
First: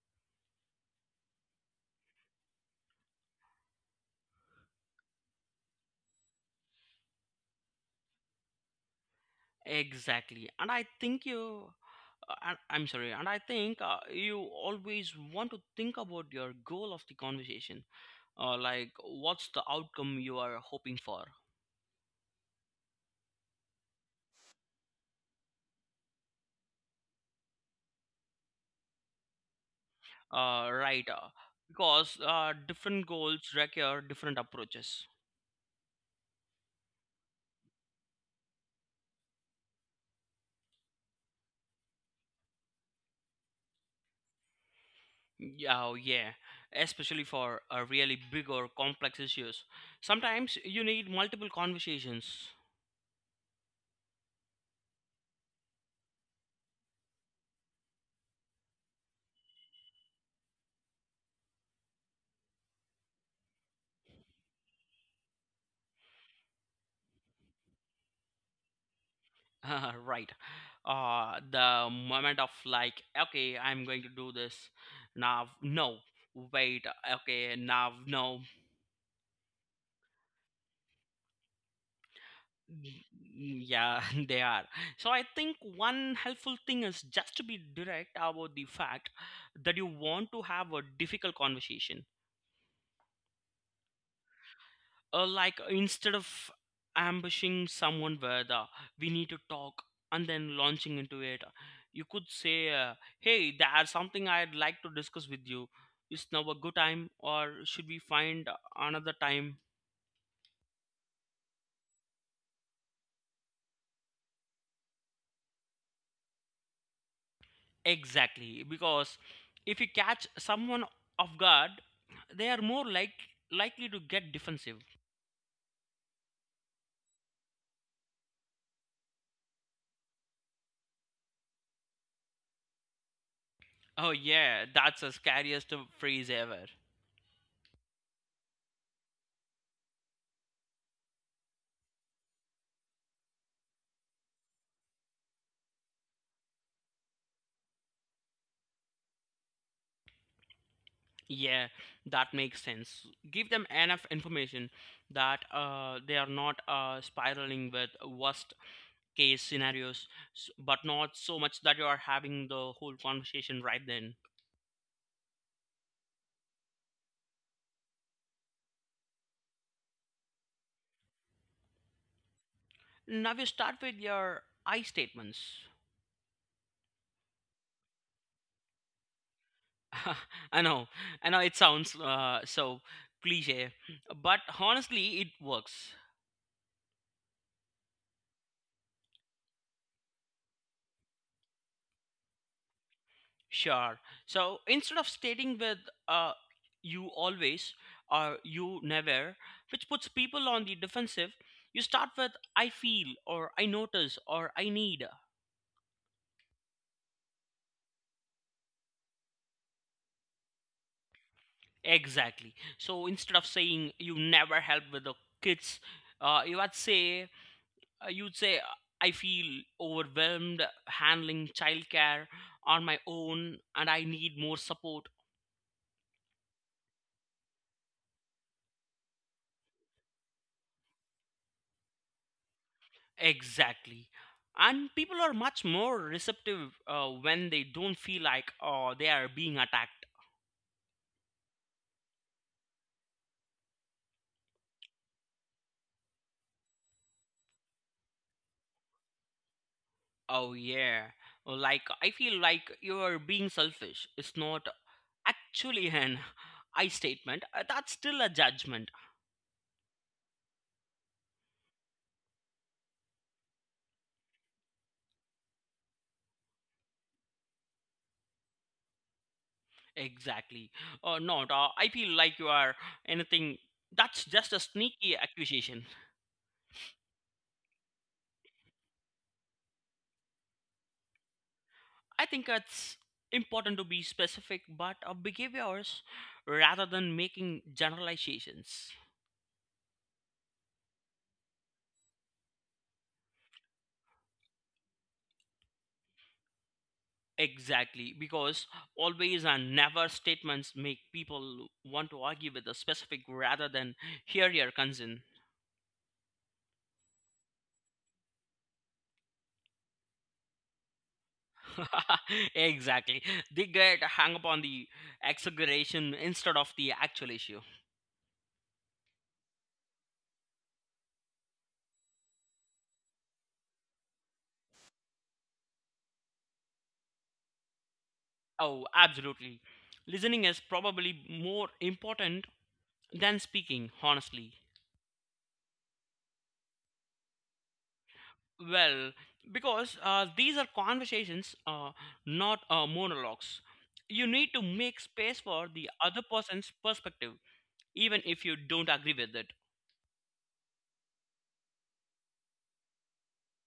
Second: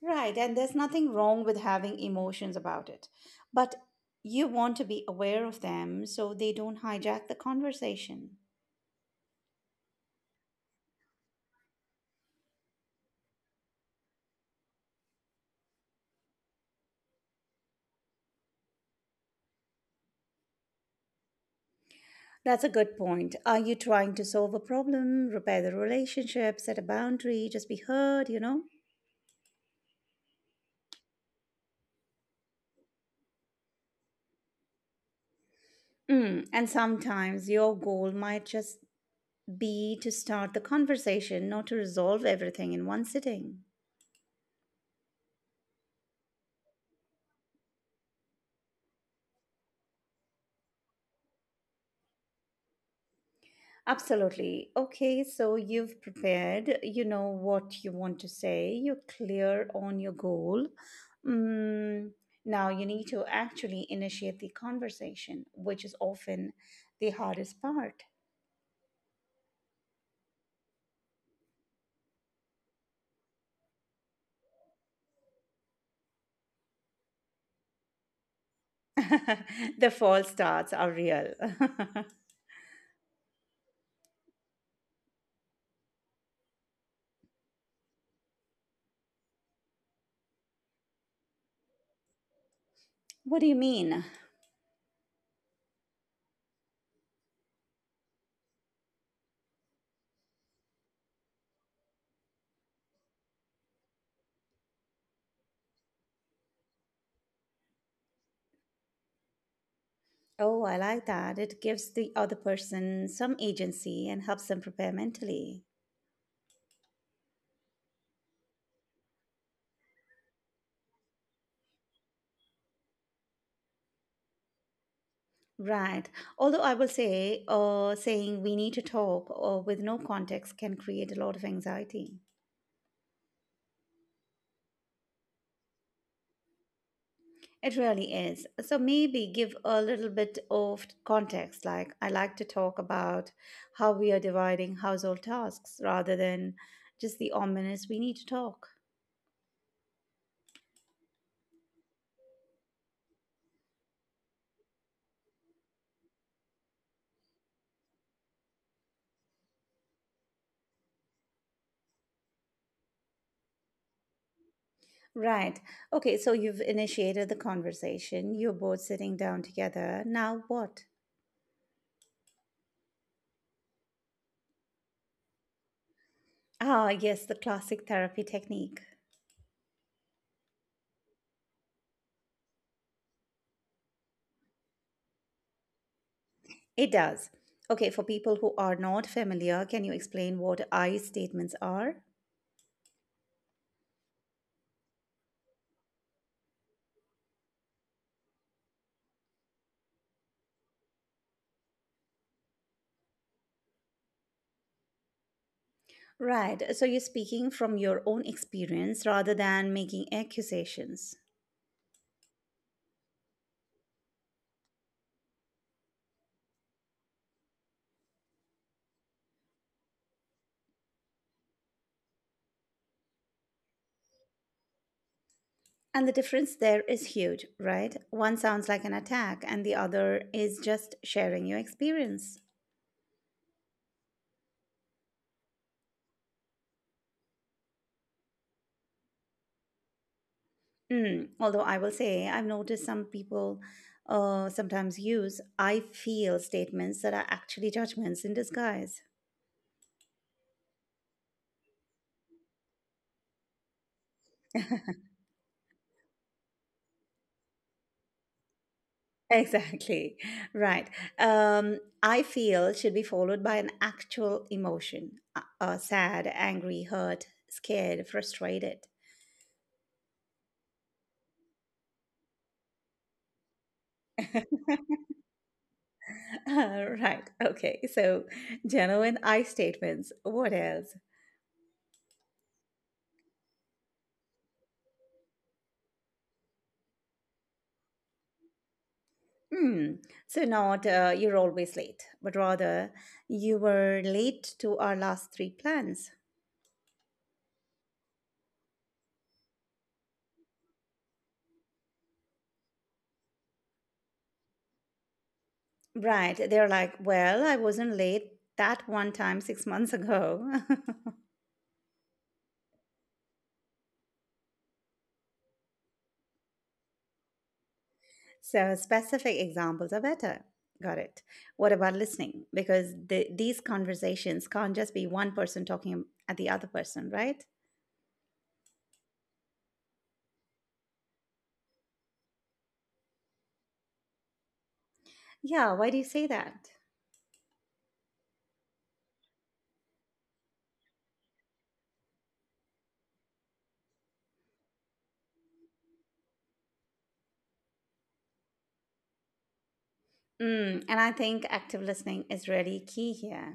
A: Right. And there's nothing wrong with having emotions about it. But you want to be aware of them so they don't hijack the conversation.
B: Exactly. And I think you. Uh, and- I'm sorry, and I think uh, you always want to think about your goal of the conversation, uh, like what's the outcome you are hoping for.
A: That's a good point. Are you trying to solve a problem, repair the relationship, set a boundary, just be heard, you know?
B: Uh, right, uh, because uh, different goals require different approaches.
A: Mm, and sometimes your goal might just be to start the conversation, not to resolve everything in one sitting.
B: Yeah. Oh, yeah, especially for uh, really big or complex issues, sometimes you need multiple conversations.
A: Absolutely. Okay, so you've prepared, you know what you want to say, you're clear on your goal. Mm, now you need to actually initiate the conversation, which is often the hardest part.
B: <laughs> Right. Uh the moment of, like, okay, I'm going to do this. Now, no, wait. Okay, now, no.
A: <laughs> The false starts are real.
B: Y- Yeah, <laughs> they are. So I think one helpful thing is just to be direct about the fact that you want to have a difficult conversation.
A: <laughs> What do you mean?
B: Uh, like instead of ambushing someone with, uh, we need to talk, and then launching into it, uh, you could say, uh, "Hey, there's something I'd like to discuss with you. Is now a good time, or should we find another time?"
A: Oh, I like that. It gives the other person some agency and helps them prepare mentally.
B: Exactly, because if you catch someone off guard, they are more like likely to get defensive.
A: Right. Although I will say, uh, saying we need to talk or with no context can create a lot of anxiety.
B: Oh, yeah, that's the scariest phrase ever.
A: It really is. So maybe give a little bit of context. Like, I like to talk about how we are dividing household tasks rather than just the ominous we need to talk.
B: Yeah, that makes sense. Give them enough information that uh, they are not uh, spiraling with worst case scenarios, s- but not so much that you are having the whole conversation right then.
A: Right. Okay, so you've initiated the conversation. You're both sitting down together. Now what?
B: Now you start with your I statements.
A: Ah, yes, the classic therapy technique.
B: <laughs> I know, I know it sounds uh, so cliche, but honestly, it works.
A: It does. Okay, for people who are not familiar, can you explain what I statements are?
B: Sure. So instead of stating with uh, you always or you never, which puts people on the defensive, you start with I feel or I notice or I need.
A: Right. So you're speaking from your own experience rather than making accusations.
B: Exactly. So instead of saying you never help with the kids, uh, you would say uh, you'd say, uh, I feel overwhelmed handling childcare on my own and I need more support.
A: And the difference there is huge, right? One sounds like an attack, and the other is just sharing your experience.
B: Exactly. And people are much more receptive uh, when they don't feel like oh they are being attacked.
A: Mm, although I will say, I've noticed some people uh, sometimes use I feel statements that are actually judgments in disguise. <laughs>
B: Oh, yeah. Oh, like I feel like you are being selfish. It's not actually <laughs> an I statement. Uh, That's still a judgment.
A: Exactly. Right. Um, I feel should be followed by an actual emotion uh, uh, sad, angry, hurt, scared, frustrated.
B: Exactly. Or not. Uh, I feel like you are anything. That's just a sneaky accusation.
A: <laughs> Right. Okay. So, genuine I statements. What else?
B: I think it's important to be specific, but of behaviors rather than making generalizations.
A: Hmm. So not uh, you're always late, but rather you were late to our last three plans.
B: Exactly, because always and never statements make people want to argue with a specific rather than hear your concern.
A: Right. They're like, well, I wasn't late that one time six months ago.
B: <laughs> Exactly. They get hung up on the exaggeration instead of the actual issue.
A: <laughs> So specific examples are better. Got it. What about listening? Because the, these conversations can't just be one person talking at the other person, right?
B: Oh, absolutely. Listening is probably more important than speaking, honestly.
A: Yeah. Why do you say that?
B: Well, because uh, these are conversations, uh, not uh, monologues. You need to make space for the other person's perspective, even if you don't agree with it.
A: Mm, and I think active listening is really key here.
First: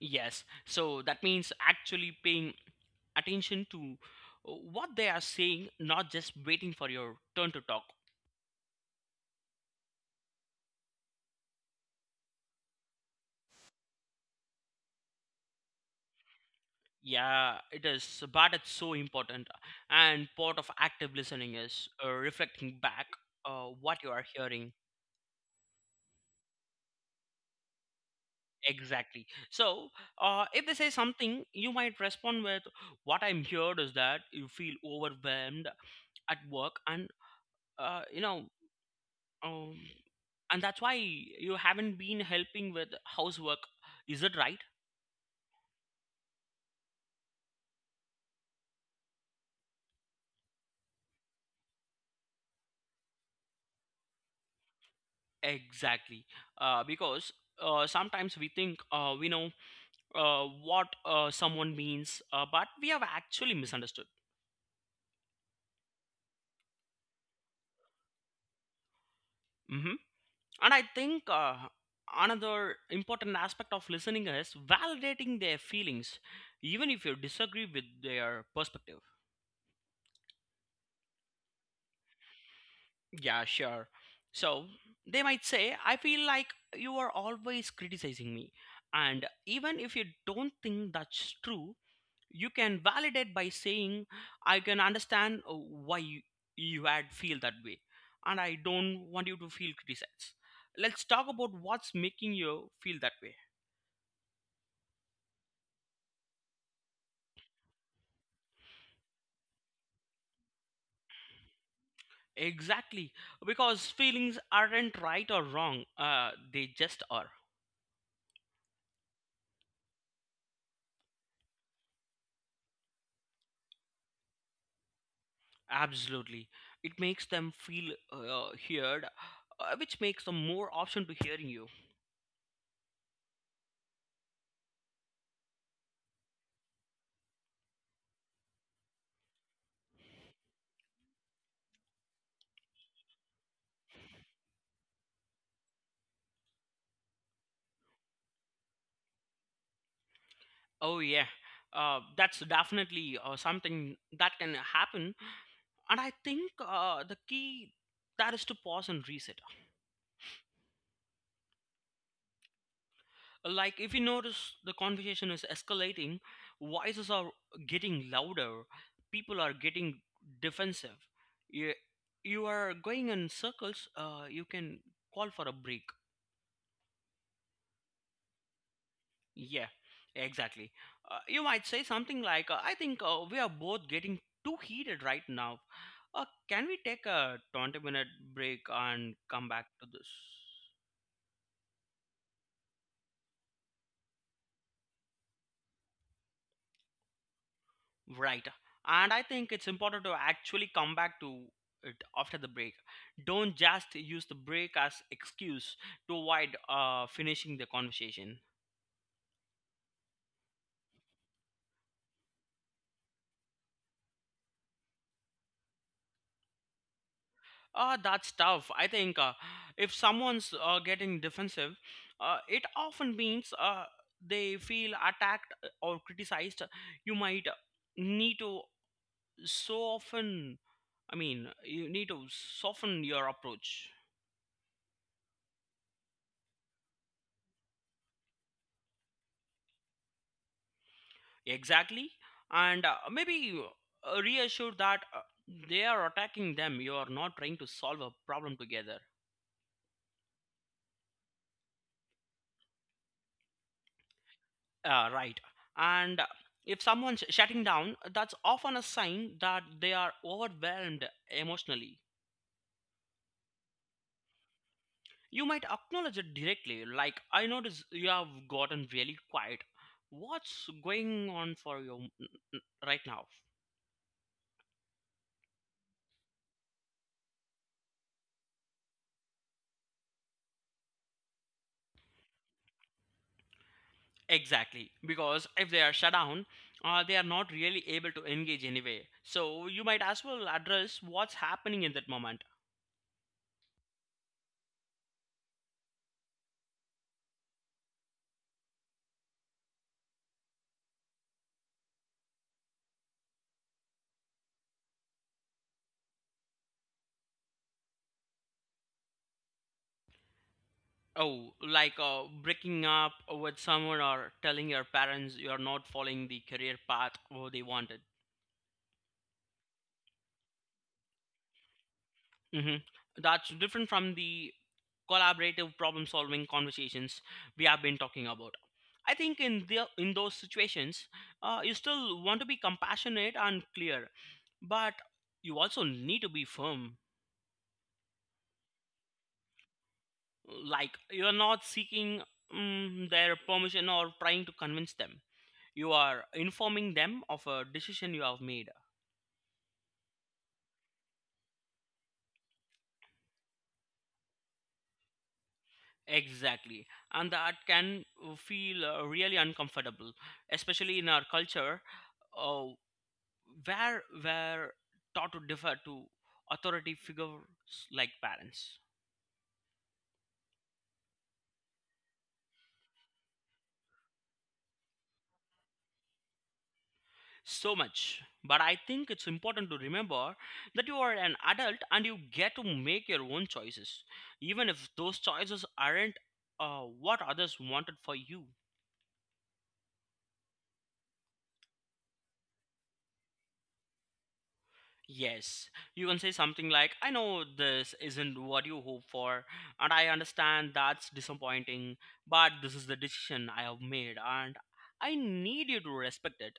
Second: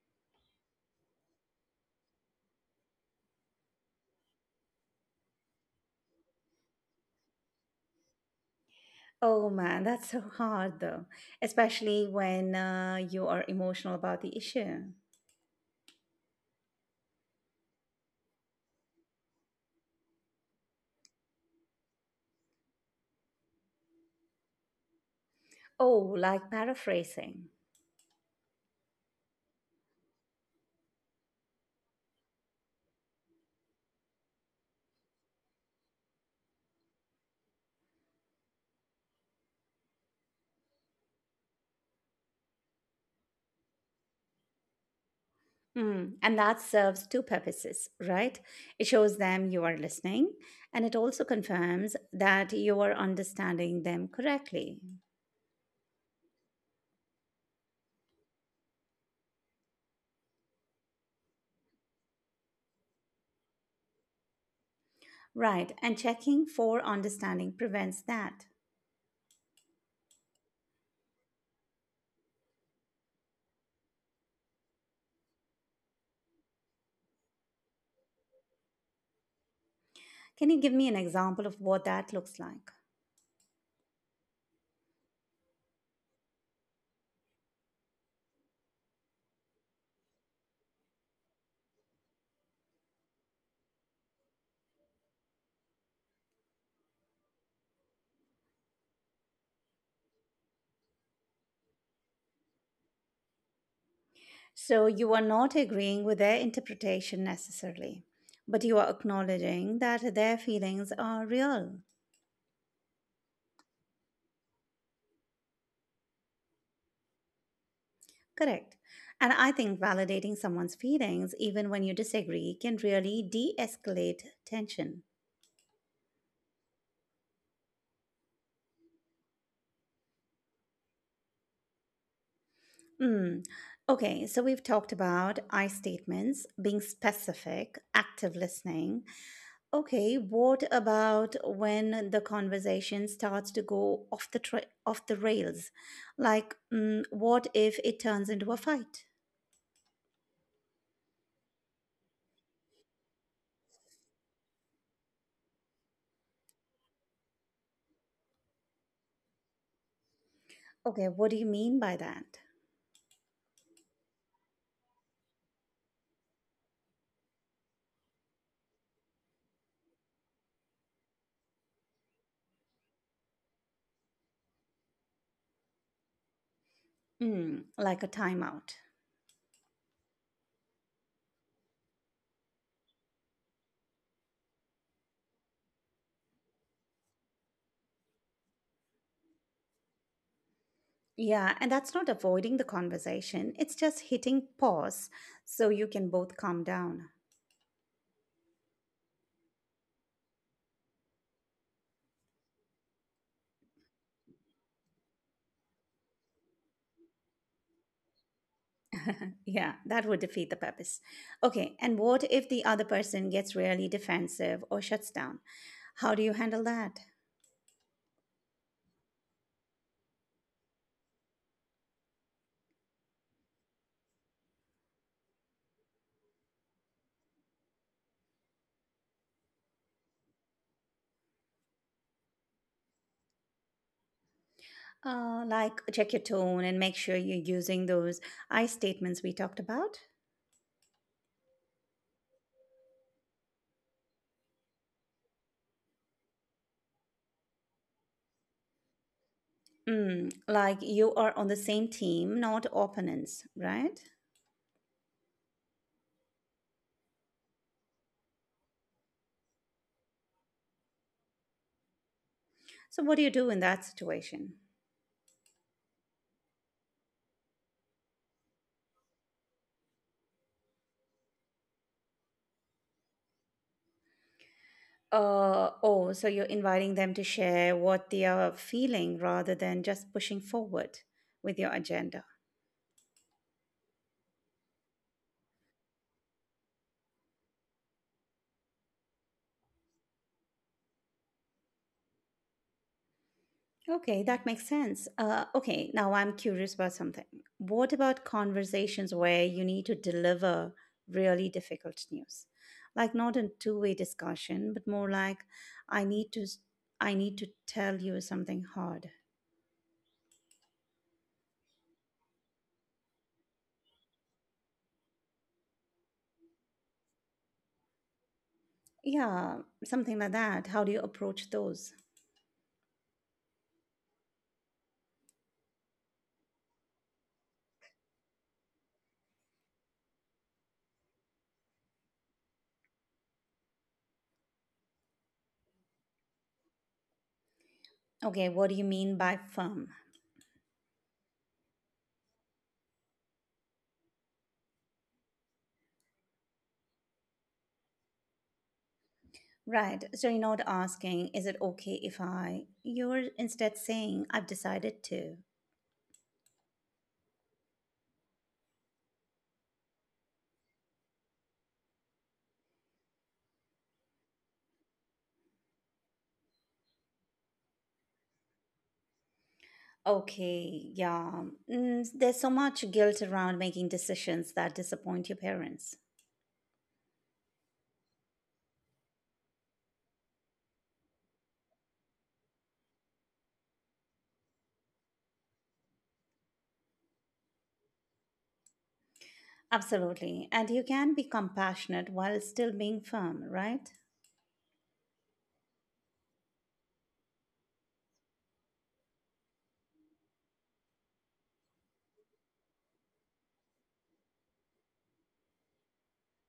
B: Yes, so that means actually paying attention to uh, what they are saying, not just waiting for your turn to talk.
A: Oh man, that's so hard though, especially when uh, you are emotional about the issue.
B: Yeah, it is, but it's so important. And part of active listening is uh, reflecting back uh, what you are hearing.
A: Oh, like paraphrasing.
B: Exactly. So, uh, if they say something, you might respond with, "What I'm heard is that you feel overwhelmed at work, and uh, you know, um, and that's why you haven't been helping with housework. Is it right?"
A: Mm. And that serves two purposes, right? It shows them you are listening, and it also confirms that you are understanding them correctly.
B: Exactly. Uh, because uh, sometimes we think uh, we know uh, what uh, someone means, uh, but we have actually misunderstood.
A: Right, and checking for understanding prevents that.
B: Mhm. And I think uh, another important aspect of listening is validating their feelings, even if you disagree with their perspective.
A: Can you give me an example of what that looks like?
B: Yeah, sure. So they might say, I feel like you are always criticizing me. And even if you don't think that's true, you can validate by saying, I can understand uh, why you, you had feel that way. And I don't want you to feel criticized. Let's talk about what's making you feel that way.
A: So you are not agreeing with their interpretation necessarily, but you are acknowledging that their feelings are real.
B: Exactly, because feelings aren't right or wrong, uh, they just are.
A: Correct. And I think validating someone's feelings, even when you disagree, can really de escalate tension.
B: Absolutely. It makes them feel uh, heard, uh, which makes them more option to hearing you.
A: Mm. Okay, so we've talked about I statements, being specific, active listening. Okay, what about when the conversation starts to go off the tra- off the rails? Like, mm, what if it turns into a fight?
B: Oh, yeah, uh, that's definitely uh, something that can happen. And I think uh, the key that is to pause and reset.
A: Okay, what do you mean by that?
B: Like if you notice the conversation is escalating, voices are getting louder, people are getting defensive, you, you are going in circles, uh, you can call for a break.
A: Mm, like a timeout.
B: Yeah, exactly. Uh, you might say something like, uh, I think uh, we are both getting too heated right now. Uh, can we take a twenty minute break and come back to this?
A: Yeah, and that's not avoiding the conversation, it's just hitting pause so you can both calm down.
B: Right. And I think it's important to actually come back to it after the break. Don't just use the break as excuse to avoid uh, finishing the conversation.
A: Yeah, that would defeat the purpose. Okay, and what if the other person gets really defensive or shuts down? How do you handle that?
B: Uh, that's tough. I think uh, if someone's uh, getting defensive, uh, it often means uh, they feel attacked uh, or criticized. You might need to so often, I mean, you need to soften your approach.
A: Uh, like check your tone and make sure you're using those I statements we talked about.
B: Exactly. And uh, maybe uh, reassured that uh, they are attacking them. You are not trying to solve a problem together.
A: Mm, like you are on the same team, not opponents, right?
B: Uh, right. And uh, if someone's shutting down, that's often a sign that they are overwhelmed emotionally.
A: So what do you do in that situation?
B: You might acknowledge it directly, like, I notice you have gotten really quiet. What's going on for you mm, mm, right now?
A: Uh, oh, so you're inviting them to share what they are feeling rather than just pushing forward with your agenda.
B: Exactly, because if they are shut down, uh, they are not really able to engage anyway. So you might as well address what's happening in that moment.
A: Okay, that makes sense. Uh, okay, now I'm curious about something. What about conversations where you need to deliver really difficult news? Like not a two-way discussion, but more like I need to s- I need to tell you something hard.
B: Oh, like uh, breaking up with someone or telling your parents you are not following the career path or they wanted.
A: Yeah, something like that. How do you approach those?
B: hmm That's different from the collaborative problem solving conversations we have been talking about. I think in the in those situations, uh, you still want to be compassionate and clear, but you also need to be firm.
A: Okay, what do you mean by firm?
B: Like you're not seeking mm, their permission or trying to convince them. You are informing them of a decision you have made.
A: Right. So you're not asking, is it okay if I? You're instead saying, I've decided to.
B: Exactly, and that can feel uh, really uncomfortable, especially in our culture uh, where were taught to defer to authority figures like parents.
A: Okay, yeah. Mm, there's so much guilt around making decisions that disappoint your parents.
B: So much. But I think it's important to remember that you are an adult and you get to make your own choices, even if those choices aren't uh, what others wanted for you.
A: Absolutely. And you can be compassionate while still being firm, right?
B: Yes, you can say something like, I know this isn't what you hope for, and I understand that's disappointing, but this is the decision I have made, and I need you to respect it.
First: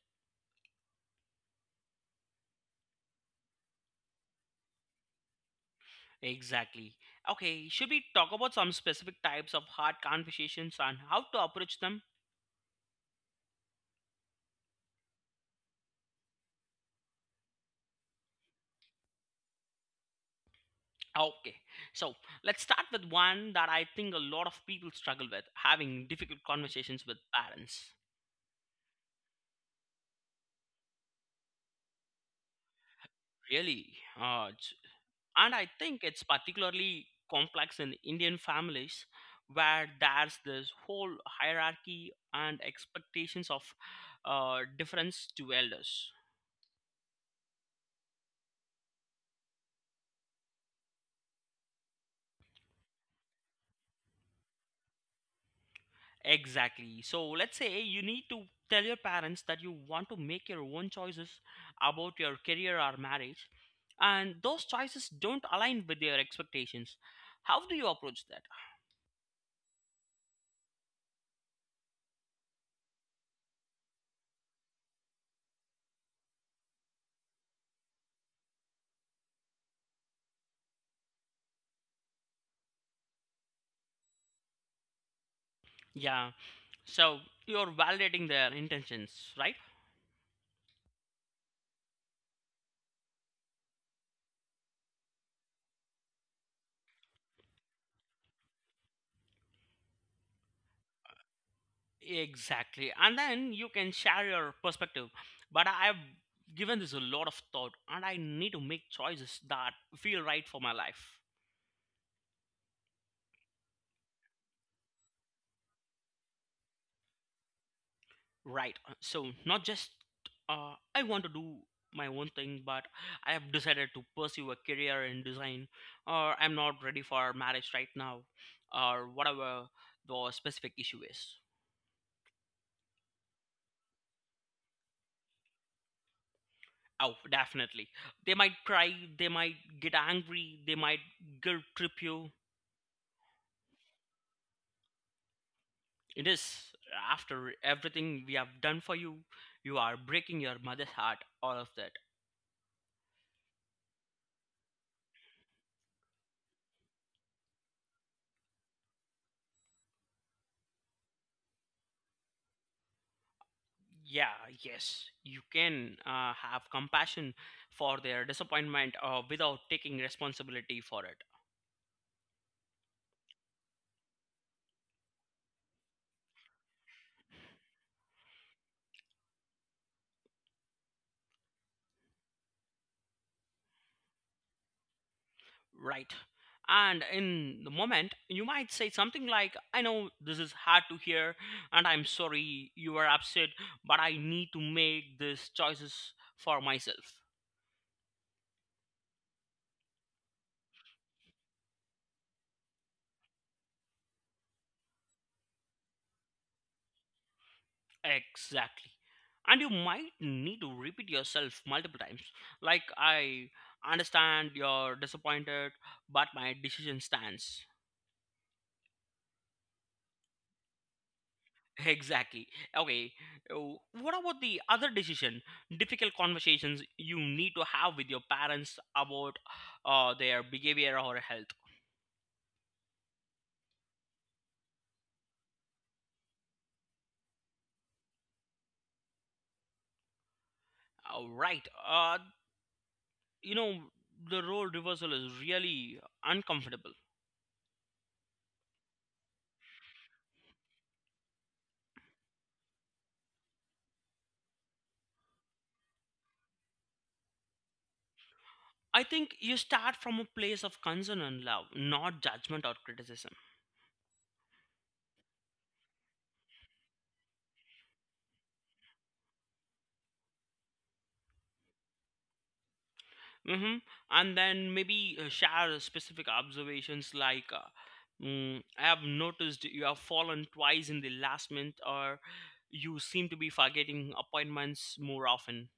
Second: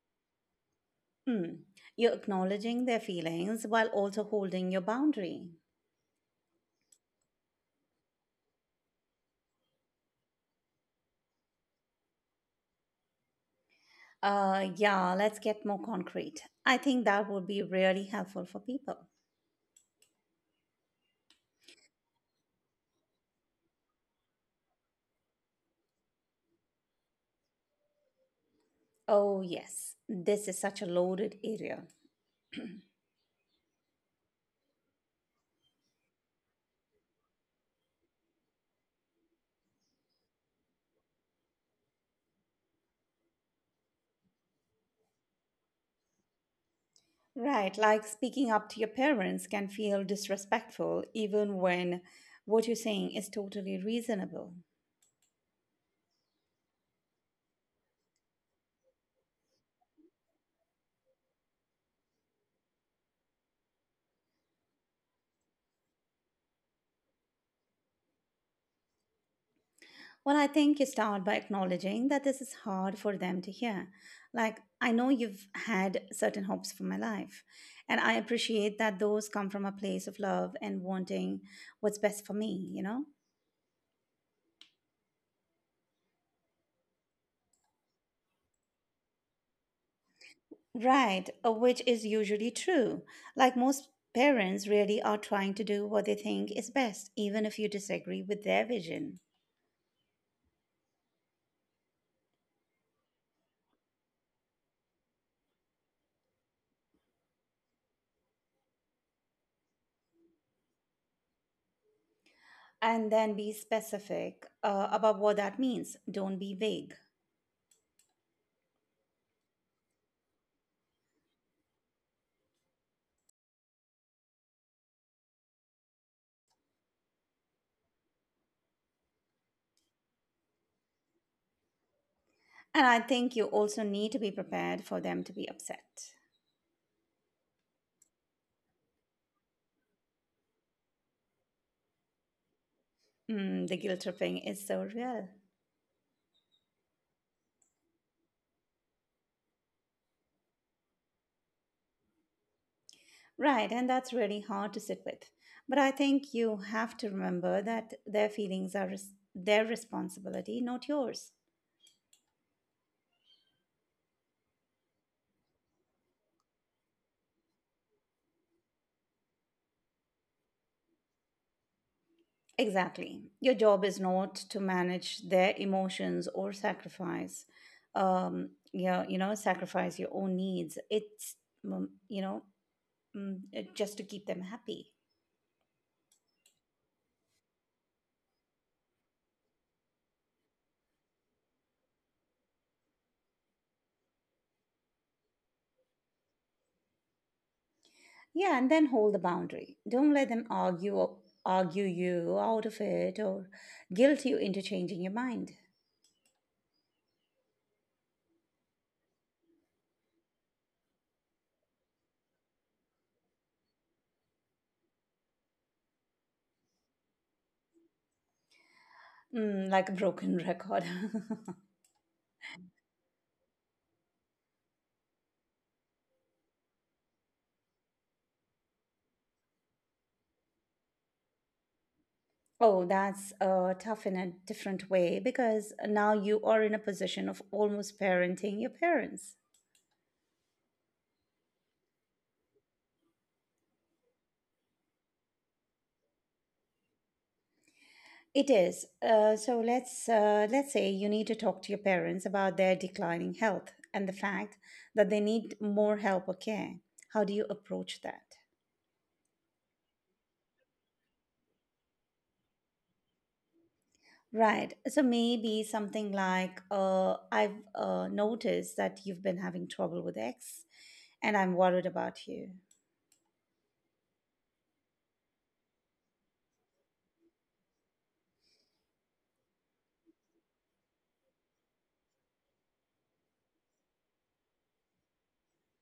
A: Mm. You're acknowledging their feelings while also holding your boundary.
B: Exactly. Okay, should we talk about some specific types of hard conversations and how to approach them?
A: Uh, yeah, let's get more concrete. I think that would be really helpful for people.
B: Okay, so let's start with one that I think a lot of people struggle with: having difficult conversations with parents.
A: Oh, yes, this is such a loaded area.
B: Really? Uh, it's- and I think it's particularly complex in Indian families where there's this whole hierarchy and expectations of uh, difference to elders.
A: Right, like speaking up to your parents can feel disrespectful even when what you're saying is totally reasonable.
B: Exactly. So let's say you need to tell your parents that you want to make your own choices about your career or marriage, and those choices don't align with their expectations. How do you approach that?
A: Well, I think you start by acknowledging that this is hard for them to hear. Like, I know you've had certain hopes for my life, and I appreciate that those come from a place of love and wanting what's best for me, you know?
B: Yeah. So you're validating their intentions, right?
A: Right, uh, which is usually true. Like, most parents really are trying to do what they think is best, even if you disagree with their vision.
B: Exactly. And then you can share your perspective. But I- I've given this a lot of thought, and I need to make choices that feel right for my life.
A: And then be specific uh, about what that means. Don't be vague.
B: Right. uh, So not just uh, I want to do my own thing, but I have decided to pursue a career in design, or I'm not ready for marriage right now, or whatever the specific issue is.
A: And I think you also need to be prepared for them to be upset.
B: Oh, definitely. They might cry, they might get angry, they might guilt trip you.
A: Mm, the guilt tripping is so real.
B: It is: after everything we have done for you, you are breaking your mother's heart, all of that.
A: Right, and that's really hard to sit with. But I think you have to remember that their feelings are res- their responsibility, not yours.
B: Yeah, yes, you can uh, have compassion for their disappointment uh, without taking responsibility for it,
A: Exactly. Your job is not to manage their emotions or sacrifice, um, you know, you know, sacrifice your own needs. It's, mm, you know, mm, uh, just to keep them happy.
B: right? And in the moment, you might say something like, I know this is hard to hear, and I'm sorry you were upset, but I need to make these choices for myself.
A: Yeah, and then hold the boundary. Don't let them argue argue you out of it or guilt you into changing your mind.
B: Exactly. And you might need to repeat yourself multiple times. Like, I understand you're disappointed, but my decision stands.
A: Mm, like a broken record.
B: Exactly. Okay. Oh, what about the other decision? Difficult conversations you need to have with your parents about uh, their behavior or health.
A: <laughs> Oh, that's uh, tough in a different way because now you are in a position of almost parenting your parents.
B: Uh, right. Uh, you know, the role reversal is really uncomfortable.
A: It is. Uh, so let's uh, let's say you need to talk to your parents about their declining health and the fact that they need more help or care. How do you approach that?
B: I think you start from a place of concern and love, not judgment or criticism.
A: Right. So maybe something like uh, I've uh, noticed that you've been having trouble with X and I'm worried about you.
B: Mm-hmm. And then maybe uh, share specific observations like uh, mm, I have noticed you have fallen twice in the last month, or you seem to be forgetting appointments more often.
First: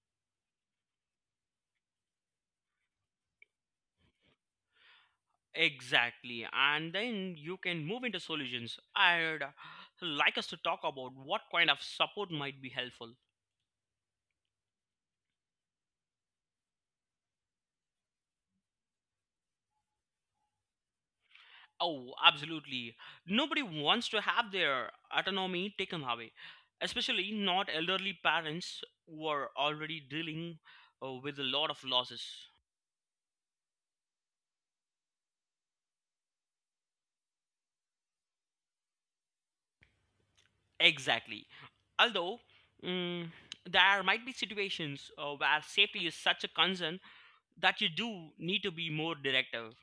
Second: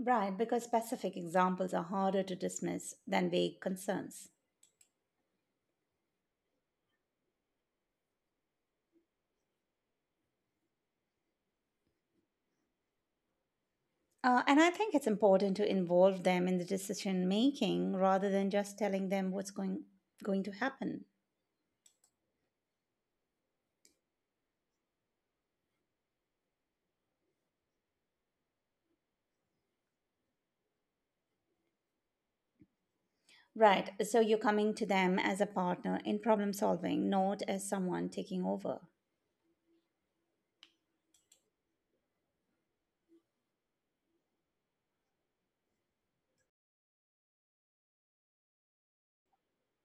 A: Right, because specific examples are harder to dismiss than vague concerns.
B: Exactly. And then you can move into solutions. I'd uh, like us to talk about what kind of support might be helpful.
A: Uh, and I think it's important to involve them in the decision making rather than just telling them what's going, going to happen.
B: Oh, absolutely. Nobody wants to have their autonomy taken away, especially not elderly parents who are already dealing uh, with a lot of losses.
A: Right, so you're coming to them as a partner in problem solving, not as someone taking over.
B: Exactly. Although, mm, there might be situations uh, where safety is such a concern that you do need to be more directive,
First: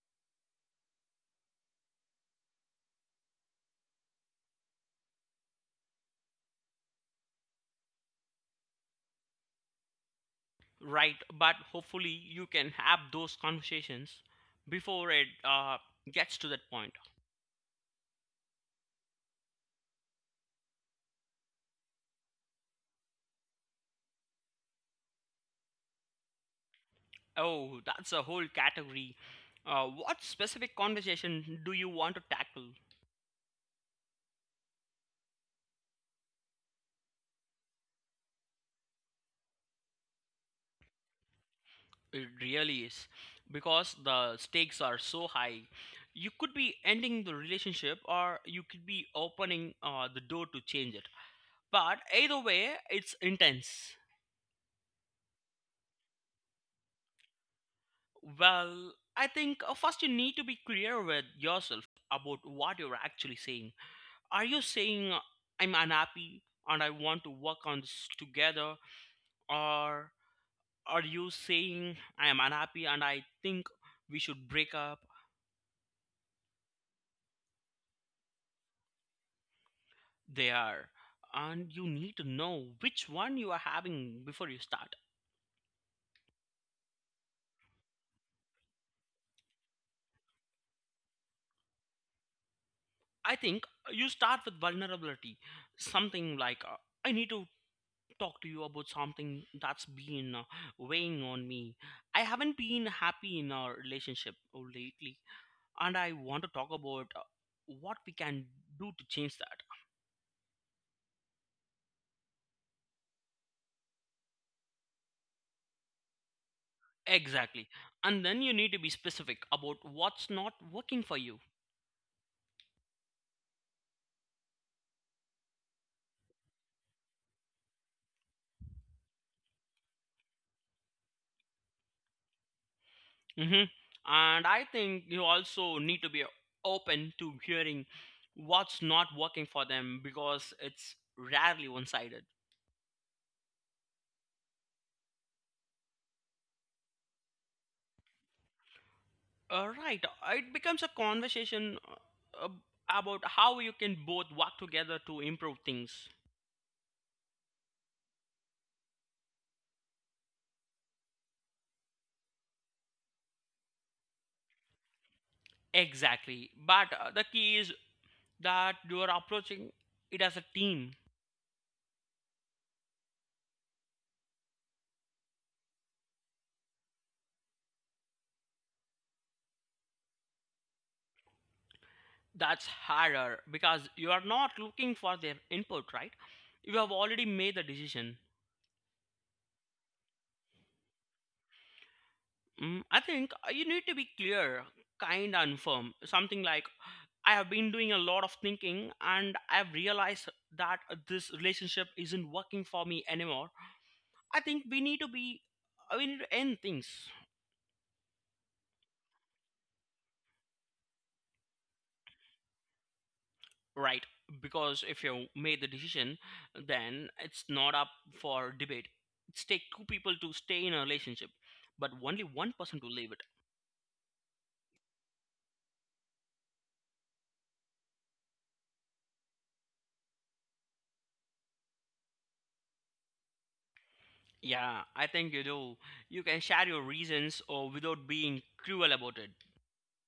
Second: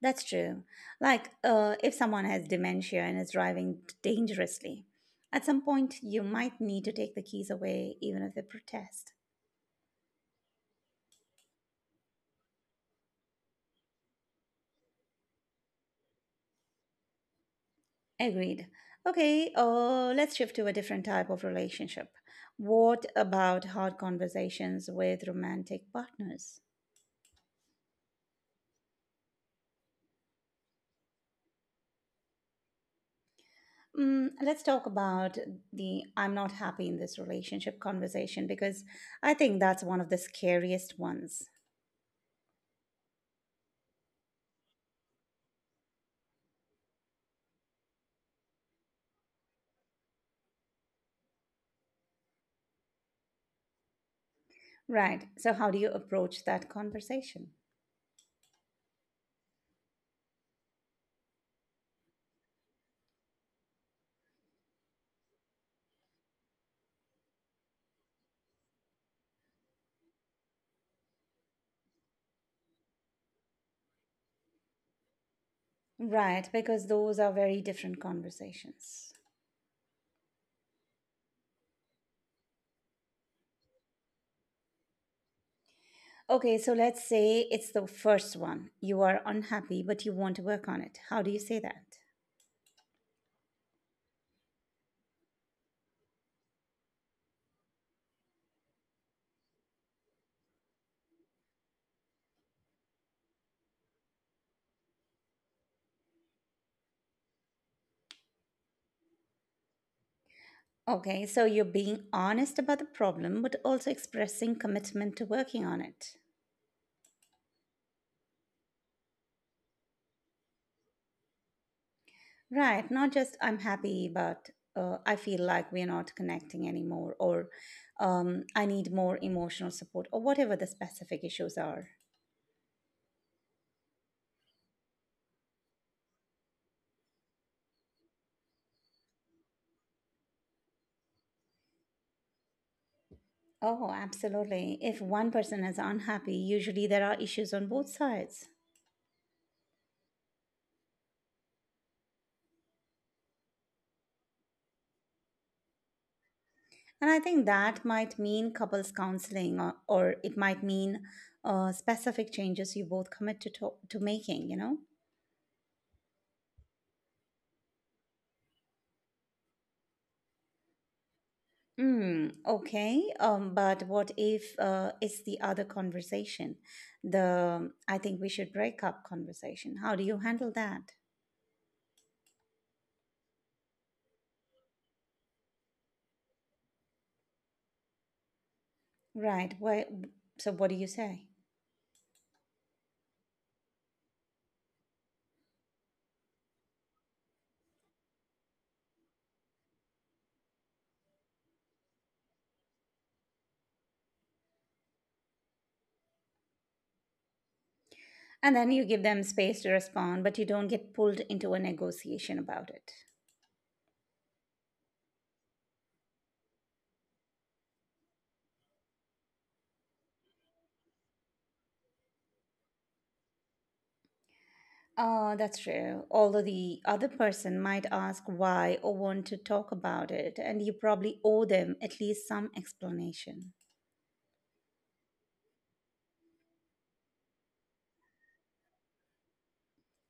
A: That's true. Like, uh, if someone has dementia and is driving dangerously, at some point you might need to take the keys away, even if they protest.
B: right? But hopefully, you can have those conversations before it uh, gets to that point.
A: Agreed. Okay, uh, let's shift to a different type of relationship. What about hard conversations with romantic partners?
B: Oh, that's a whole category. Uh, what specific conversation do you want to tackle?
A: Mm, let's talk about the I'm not happy in this relationship conversation because I think that's one of the scariest ones.
B: It really is. Because the stakes are so high. You could be ending the relationship or you could be opening uh, the door to change it. But either way, it's intense.
A: Right. So, how do you approach that conversation?
B: Well, I think uh, first you need to be clear with yourself about what you're actually saying. Are you saying, I'm unhappy and I want to work on this together? Or are you saying I am unhappy and I think we should break up?
A: Right, because those are very different conversations.
B: They are. And you need to know which one you are having before you start.
A: Okay, so let's say it's the first one. You are unhappy, but you want to work on it. How do you say that?
B: I think you start with vulnerability. Something like, uh, I need to talk to you about something that's been uh, weighing on me. I haven't been happy in our relationship lately. And I want to talk about uh, what we can do to change that.
A: Okay, so you're being honest about the problem, but also expressing commitment to working on it.
B: Exactly. And then you need to be specific about what's not working for you.
A: Right, not just I'm happy, but uh, I feel like we're not connecting anymore, or um, I need more emotional support, or whatever the specific issues are.
B: Hmm. And I think you also need to be open to hearing what's not working for them because it's rarely one sided.
A: Oh, absolutely. If one person is unhappy, usually there are issues on both sides.
B: Uh, right. Uh, it becomes a conversation uh, about how you can both work together to improve things.
A: And I think that might mean couples counseling, or, or it might mean uh, specific changes you both commit to, to, to making, you know?
B: Exactly. But uh, the key is that you are approaching it as a team.
A: Mm, okay. Um, but what if uh, it's the other conversation? The I think we should break up conversation. How do you handle that?
B: That's harder because you are not looking for their input, right? You have already made the decision.
A: Right. Why, so, what do you say?
B: Mm, I think uh, you need to be clear, kind, and firm. Something like, I have been doing a lot of thinking and I've realized that this relationship isn't working for me anymore. I think we need to be, uh, we need to end things.
A: And then you give them space to respond, but you don't get pulled into a negotiation about it.
B: Right. Because if you made the decision, then it's not up for debate. It's take two people to stay in a relationship, but only one person to leave it.
A: Oh, that's true. Although the other person might ask why or want to talk about it, and you probably owe them at least some explanation.
B: Yeah, I think you do. You can share your reasons or without being cruel about it.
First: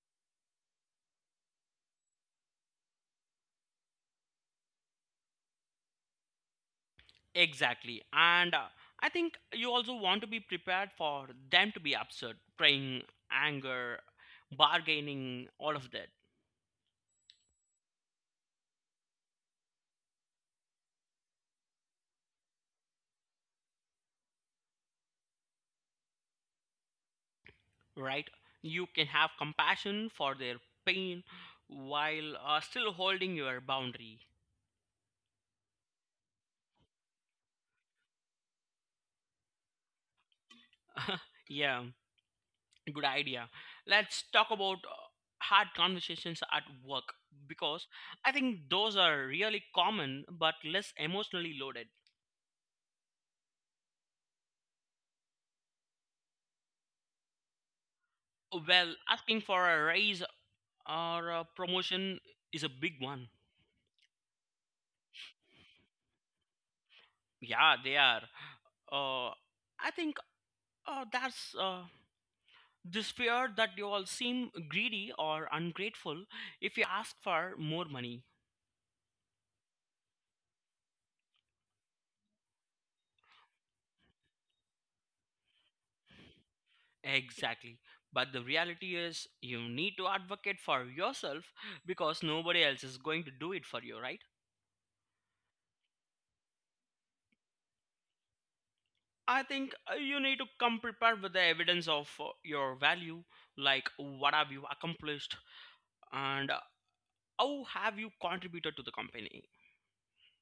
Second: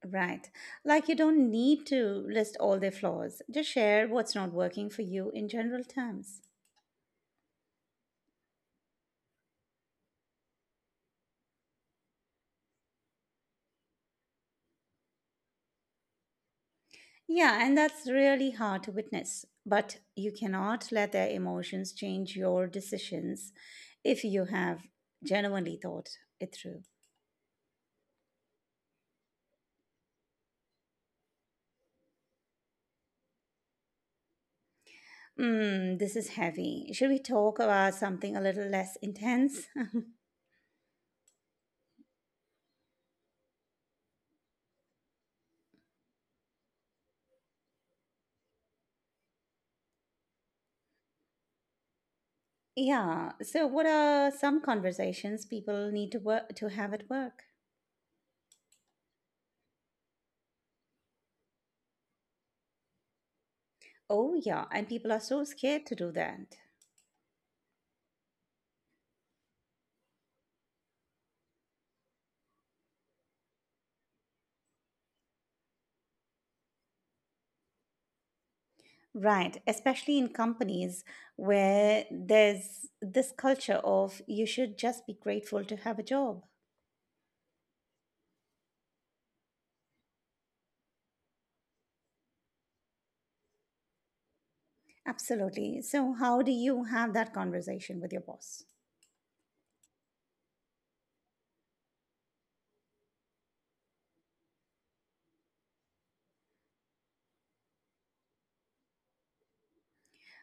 A: Right. Like you don't need to list all their flaws, just share what's not working for you in general terms.
B: Exactly. And uh, I think you also want to be prepared for them to be upset, praying, anger, bargaining, all of that,
A: Yeah, and that's really hard to witness, but you cannot let their emotions change your decisions if you have genuinely thought it through.
B: right? You can have compassion for their pain while uh, still holding your boundary.
A: Mm, this is heavy. Should we talk about something a little less intense?
B: <laughs> Yeah, good idea. Let's talk about uh, hard conversations at work because I think those are really common but less emotionally loaded.
A: Yeah. So, what are some conversations people need to work to have at work?
B: Well, asking for a raise Our uh, promotion is a big one.
A: Oh, yeah, and people are so scared to do that.
B: Yeah, they are. Uh, I think uh, that's uh, this fear that you all seem greedy or ungrateful if you ask for more money.
A: Right, especially in companies where there's this culture of you should just be grateful to have a job.
B: Exactly. But the reality is, you need to advocate for yourself because nobody else is going to do it for you, right?
A: Absolutely. So, how do you have that conversation with your boss?
B: I think uh, you need to come prepared with the evidence of uh, your value, like what have you accomplished and uh, how have you contributed to the company.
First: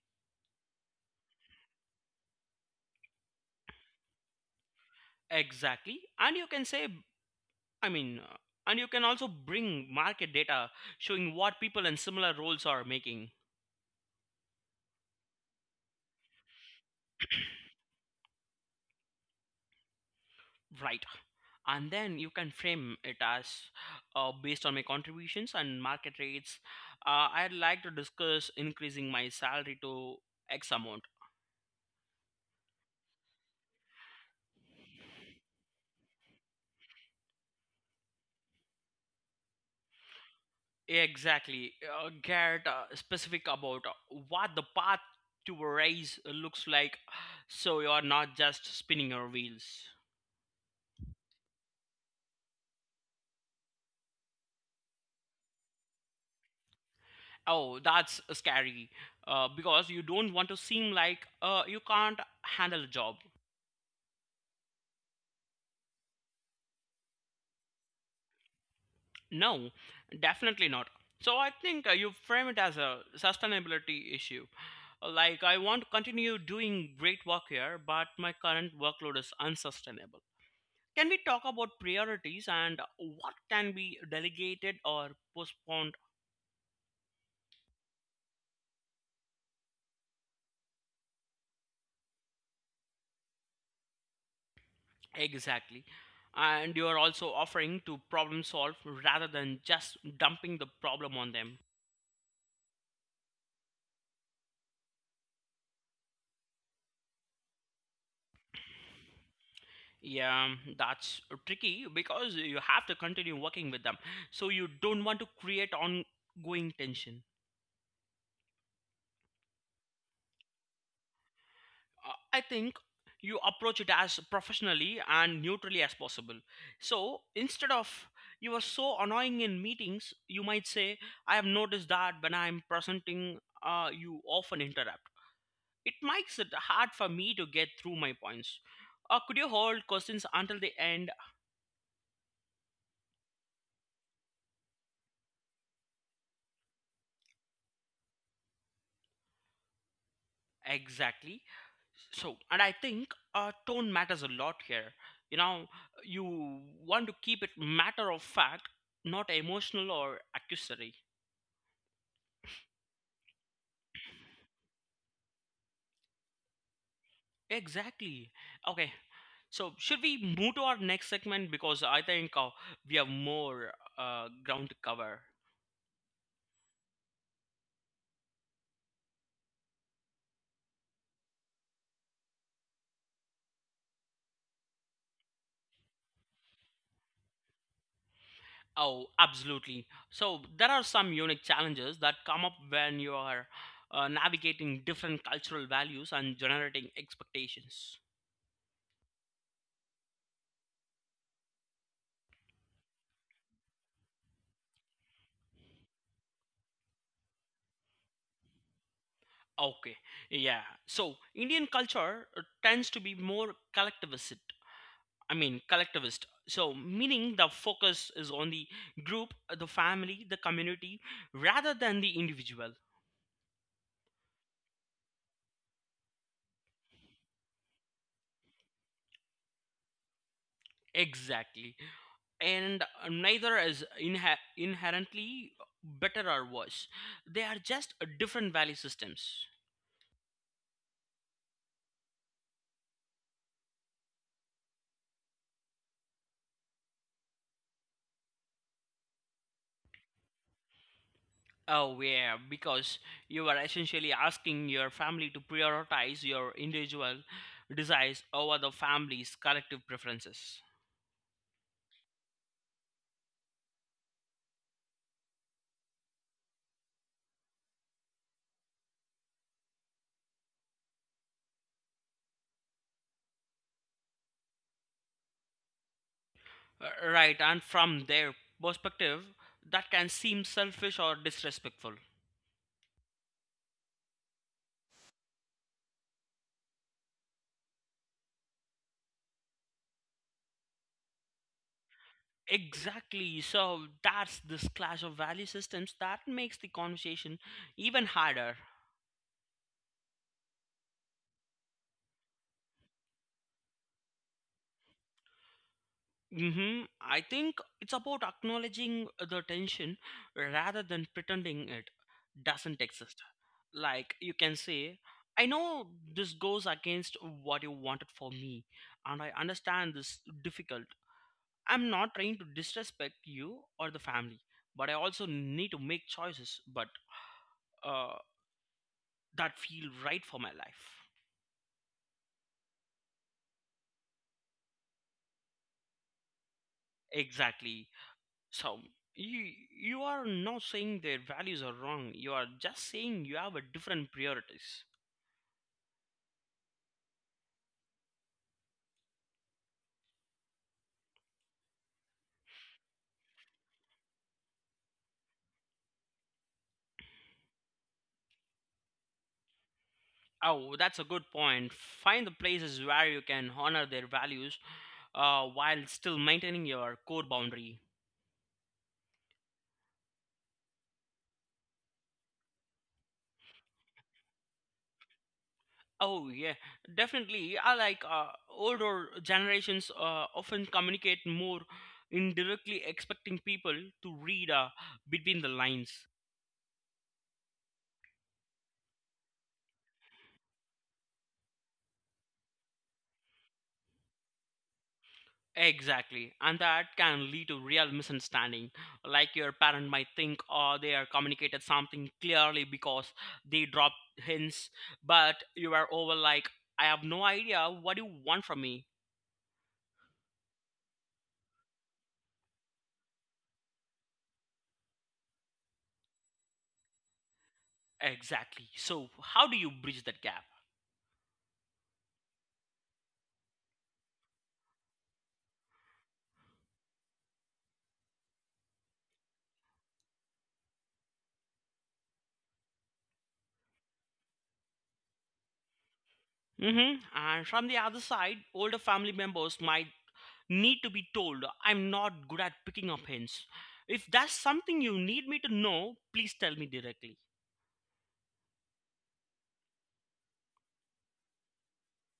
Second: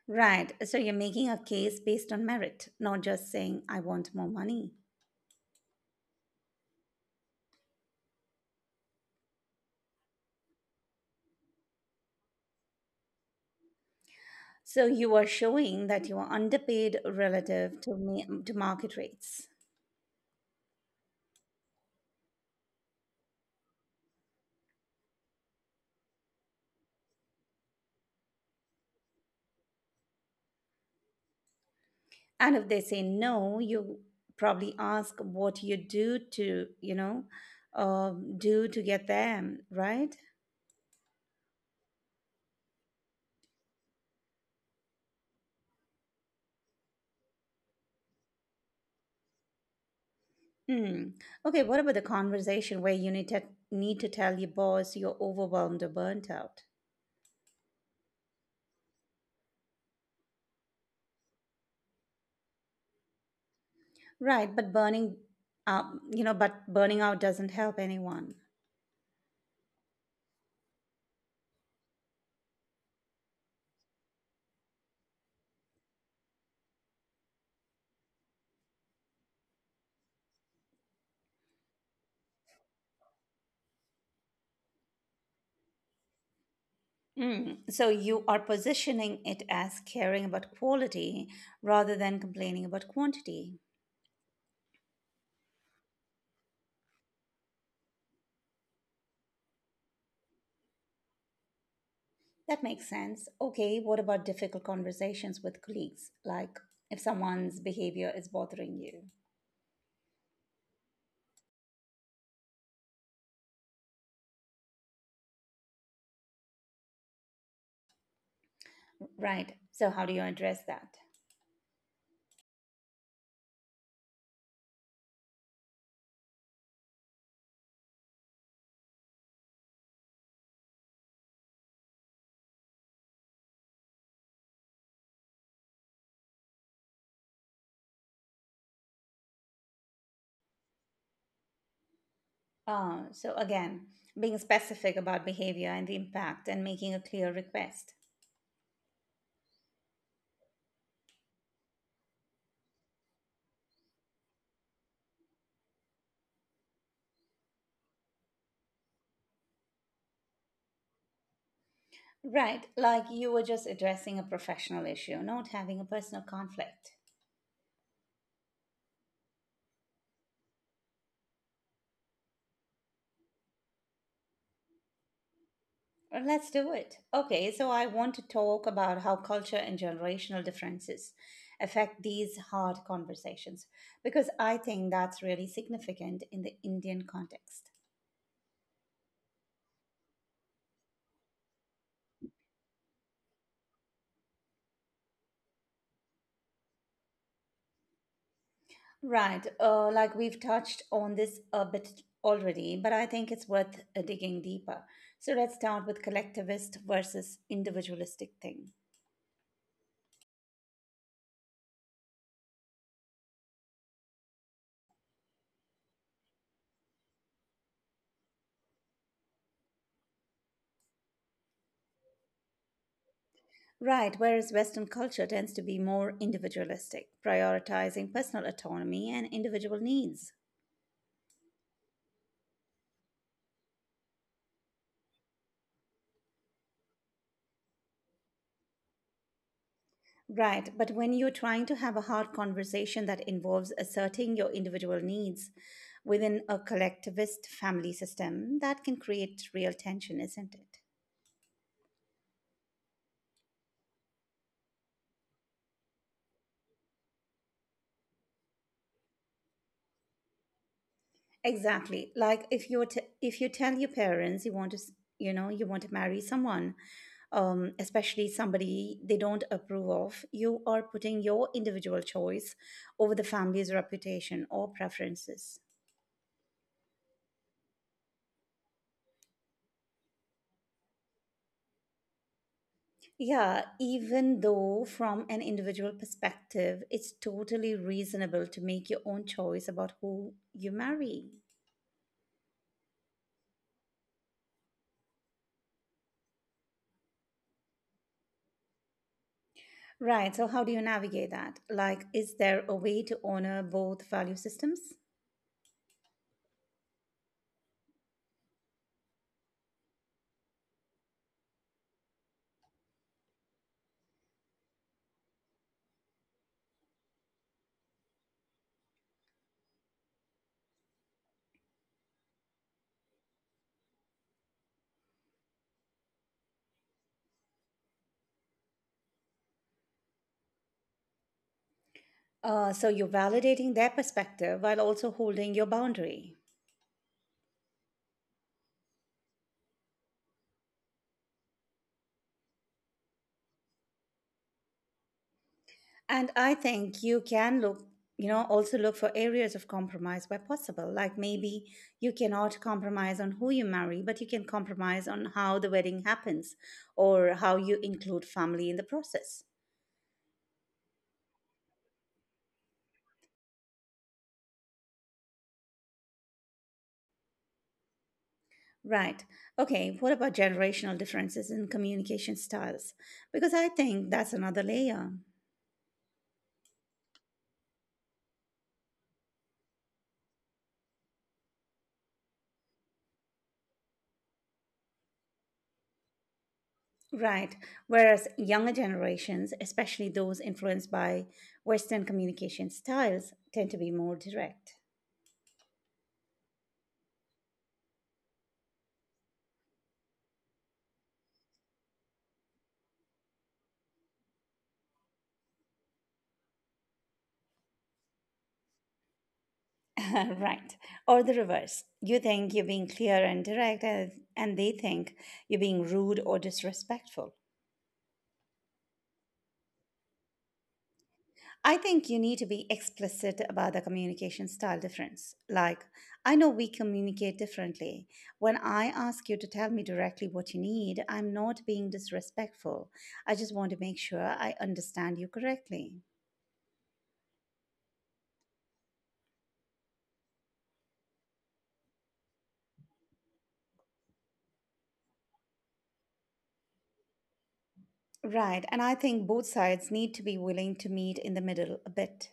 A: Right. So, you're making a case based on merit, not just saying, I want more money.
B: Exactly. And you can say, I mean, uh, and you can also bring market data showing what people in similar roles are making,
A: So, you are showing that you are underpaid relative to, ma- to market rates.
B: right? And then you can frame it as uh, based on my contributions and market rates. Uh, I'd like to discuss increasing my salary to X amount.
A: And if they say no, you probably ask what you do to you know um, do to get them right.
B: Exactly. Uh, get uh, specific about uh, what the path to a raise looks like so you are not just spinning your wheels.
A: Hmm. Okay, what about the conversation where you need to need to tell your boss you're overwhelmed or burnt out?
B: Oh, that's scary uh, because you don't want to seem like uh, you can't handle a job.
A: Right, but burning um, you know but burning out doesn't help anyone.
B: No, definitely not. So I think uh, you frame it as a sustainability issue. Like, I want to continue doing great work here, but my current workload is unsustainable. Can we talk about priorities and what can be delegated or postponed?
A: Hmm. So you are positioning it as caring about quality rather than complaining about quantity.
B: Exactly. And you are also offering to problem solve rather than just dumping the problem on them.
A: That makes sense. Okay, what about difficult conversations with colleagues? Like if someone's behavior is bothering you.
B: Yeah, that's tricky because you have to continue working with them. So you don't want to create ongoing tension.
A: Right. So, how do you address that?
B: Uh, I think you approach it as professionally and neutrally as possible. So instead of you are so annoying in meetings, you might say, I have noticed that when I'm presenting, uh, you often interrupt. It makes it hard for me to get through my points. Uh, could you hold questions until the end?
A: Uh, so, again, being specific about behavior and the impact and making a clear request.
B: Exactly. So, and I think uh, tone matters a lot here. You know, you want to keep it matter of fact, not emotional or accusatory.
A: Right. Like you were just addressing a professional issue, not having a personal conflict.
B: Exactly. Okay. So, should we move to our next segment? Because I think uh, we have more uh, ground to cover.
A: Well, let's do it. Okay, so I want to talk about how culture and generational differences affect these hard conversations because I think that's really significant in the Indian context.
B: Oh, absolutely. So, there are some unique challenges that come up when you are uh, navigating different cultural values and generating expectations.
A: Right, uh, like we've touched on this a bit already, but I think it's worth uh, digging deeper. So let's start with collectivist versus individualistic thing.
B: Okay, yeah. So Indian culture uh, tends to be more collectivist. I mean, collectivist. So meaning the focus is on the group, uh, the family, the community, rather than the individual.
A: Right, whereas Western culture tends to be more individualistic, prioritizing personal autonomy and individual needs.
B: Exactly, and uh, neither is inhe- inherently better or worse. They are just uh, different value systems.
A: Right. But when you're trying to have a hard conversation that involves asserting your individual needs within a collectivist family system, that can create real tension, isn't it?
B: Oh, yeah, because you are essentially asking your family to prioritize your individual desires over the family's collective preferences.
A: Exactly. Like if you're t- if you tell your parents you want to, s- you know, you want to marry someone, um, especially somebody they don't approve of, you are putting your individual choice over the family's reputation or preferences.
B: Uh, Right, and from their perspective, that can seem selfish or disrespectful.
A: Yeah, even though from an individual perspective, it's totally reasonable to make your own choice about who you marry.
B: Exactly, so that's this clash of value systems that makes the conversation even harder.
A: Right, so how do you navigate that? Like, is there a way to honor both value systems?
B: Hmm. I think it's about acknowledging the tension rather than pretending it doesn't exist. Like you can say, I know this goes against what you wanted for me, and I understand this difficult. I'm not trying to disrespect you or the family, but I also need to make choices, but uh, that feel right for my life.
A: Uh, so you're validating their perspective while also holding your boundary.
B: Exactly. So you you are not saying their values are wrong. You are just saying you have a different priorities.
A: And I think you can look, you know, also look for areas of compromise where possible. Like maybe you cannot compromise on who you marry, but you can compromise on how the wedding happens or how you include family in the process.
B: Oh, that's a good point. Find the places where you can honor their values uh, while still maintaining your core boundary.
A: Right. Okay. What about generational differences in communication styles? Because I think that's another layer.
B: Oh yeah, definitely. I like uh, older generations uh, often communicate more indirectly, expecting people to read uh, between the lines.
A: Right. Whereas younger generations, especially those influenced by Western communication styles, tend to be more direct.
B: Exactly, and that can lead to real misunderstanding. Like your parent might think, oh, they are communicated something clearly because they dropped hints, but you are over like, I have no idea what you want from me.
A: <laughs> Right. Or the reverse. You think you're being clear and direct, and and they think you're being rude or disrespectful.
B: Exactly. So, how do you bridge that gap?
A: I think you need to be explicit about the communication style difference. Like, I know we communicate differently. When I ask you to tell me directly what you need, I'm not being disrespectful. I just want to make sure I understand you correctly.
B: Hmm. And from the other side, older family members might need to be told, I'm not good at picking up hints. If that's something you need me to know, please tell me directly.
A: Right. And I think both sides need to be willing to meet in the middle a bit.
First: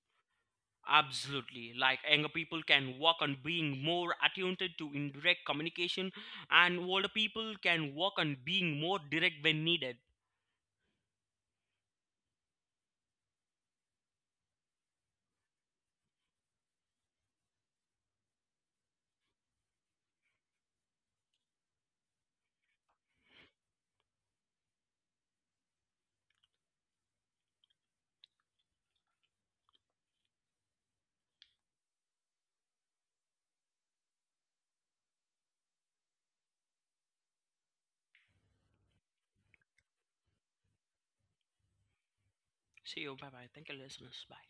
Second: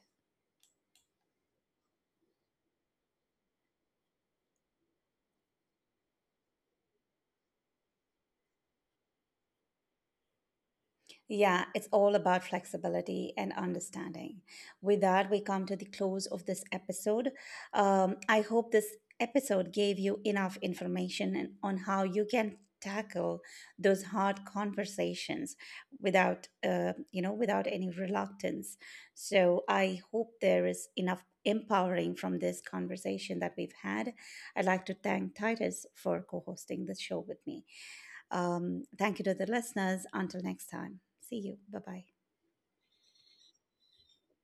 B: Absolutely. Like younger people can work on being more attuned to indirect communication, and older people can work on being more direct when needed.
A: Yeah, it's all about flexibility and understanding. With that, we come to the close of this episode. Um, I hope this episode gave you enough information and- on how you can tackle those hard conversations without, uh, you know, without any reluctance. So I hope there is enough empowering from this conversation that we've had. I'd like to thank Titus for co-hosting this show with me. Um, thank you to the listeners. Until next time, see you. Bye bye.
B: See you. Bye bye. Thank you, listeners. Bye.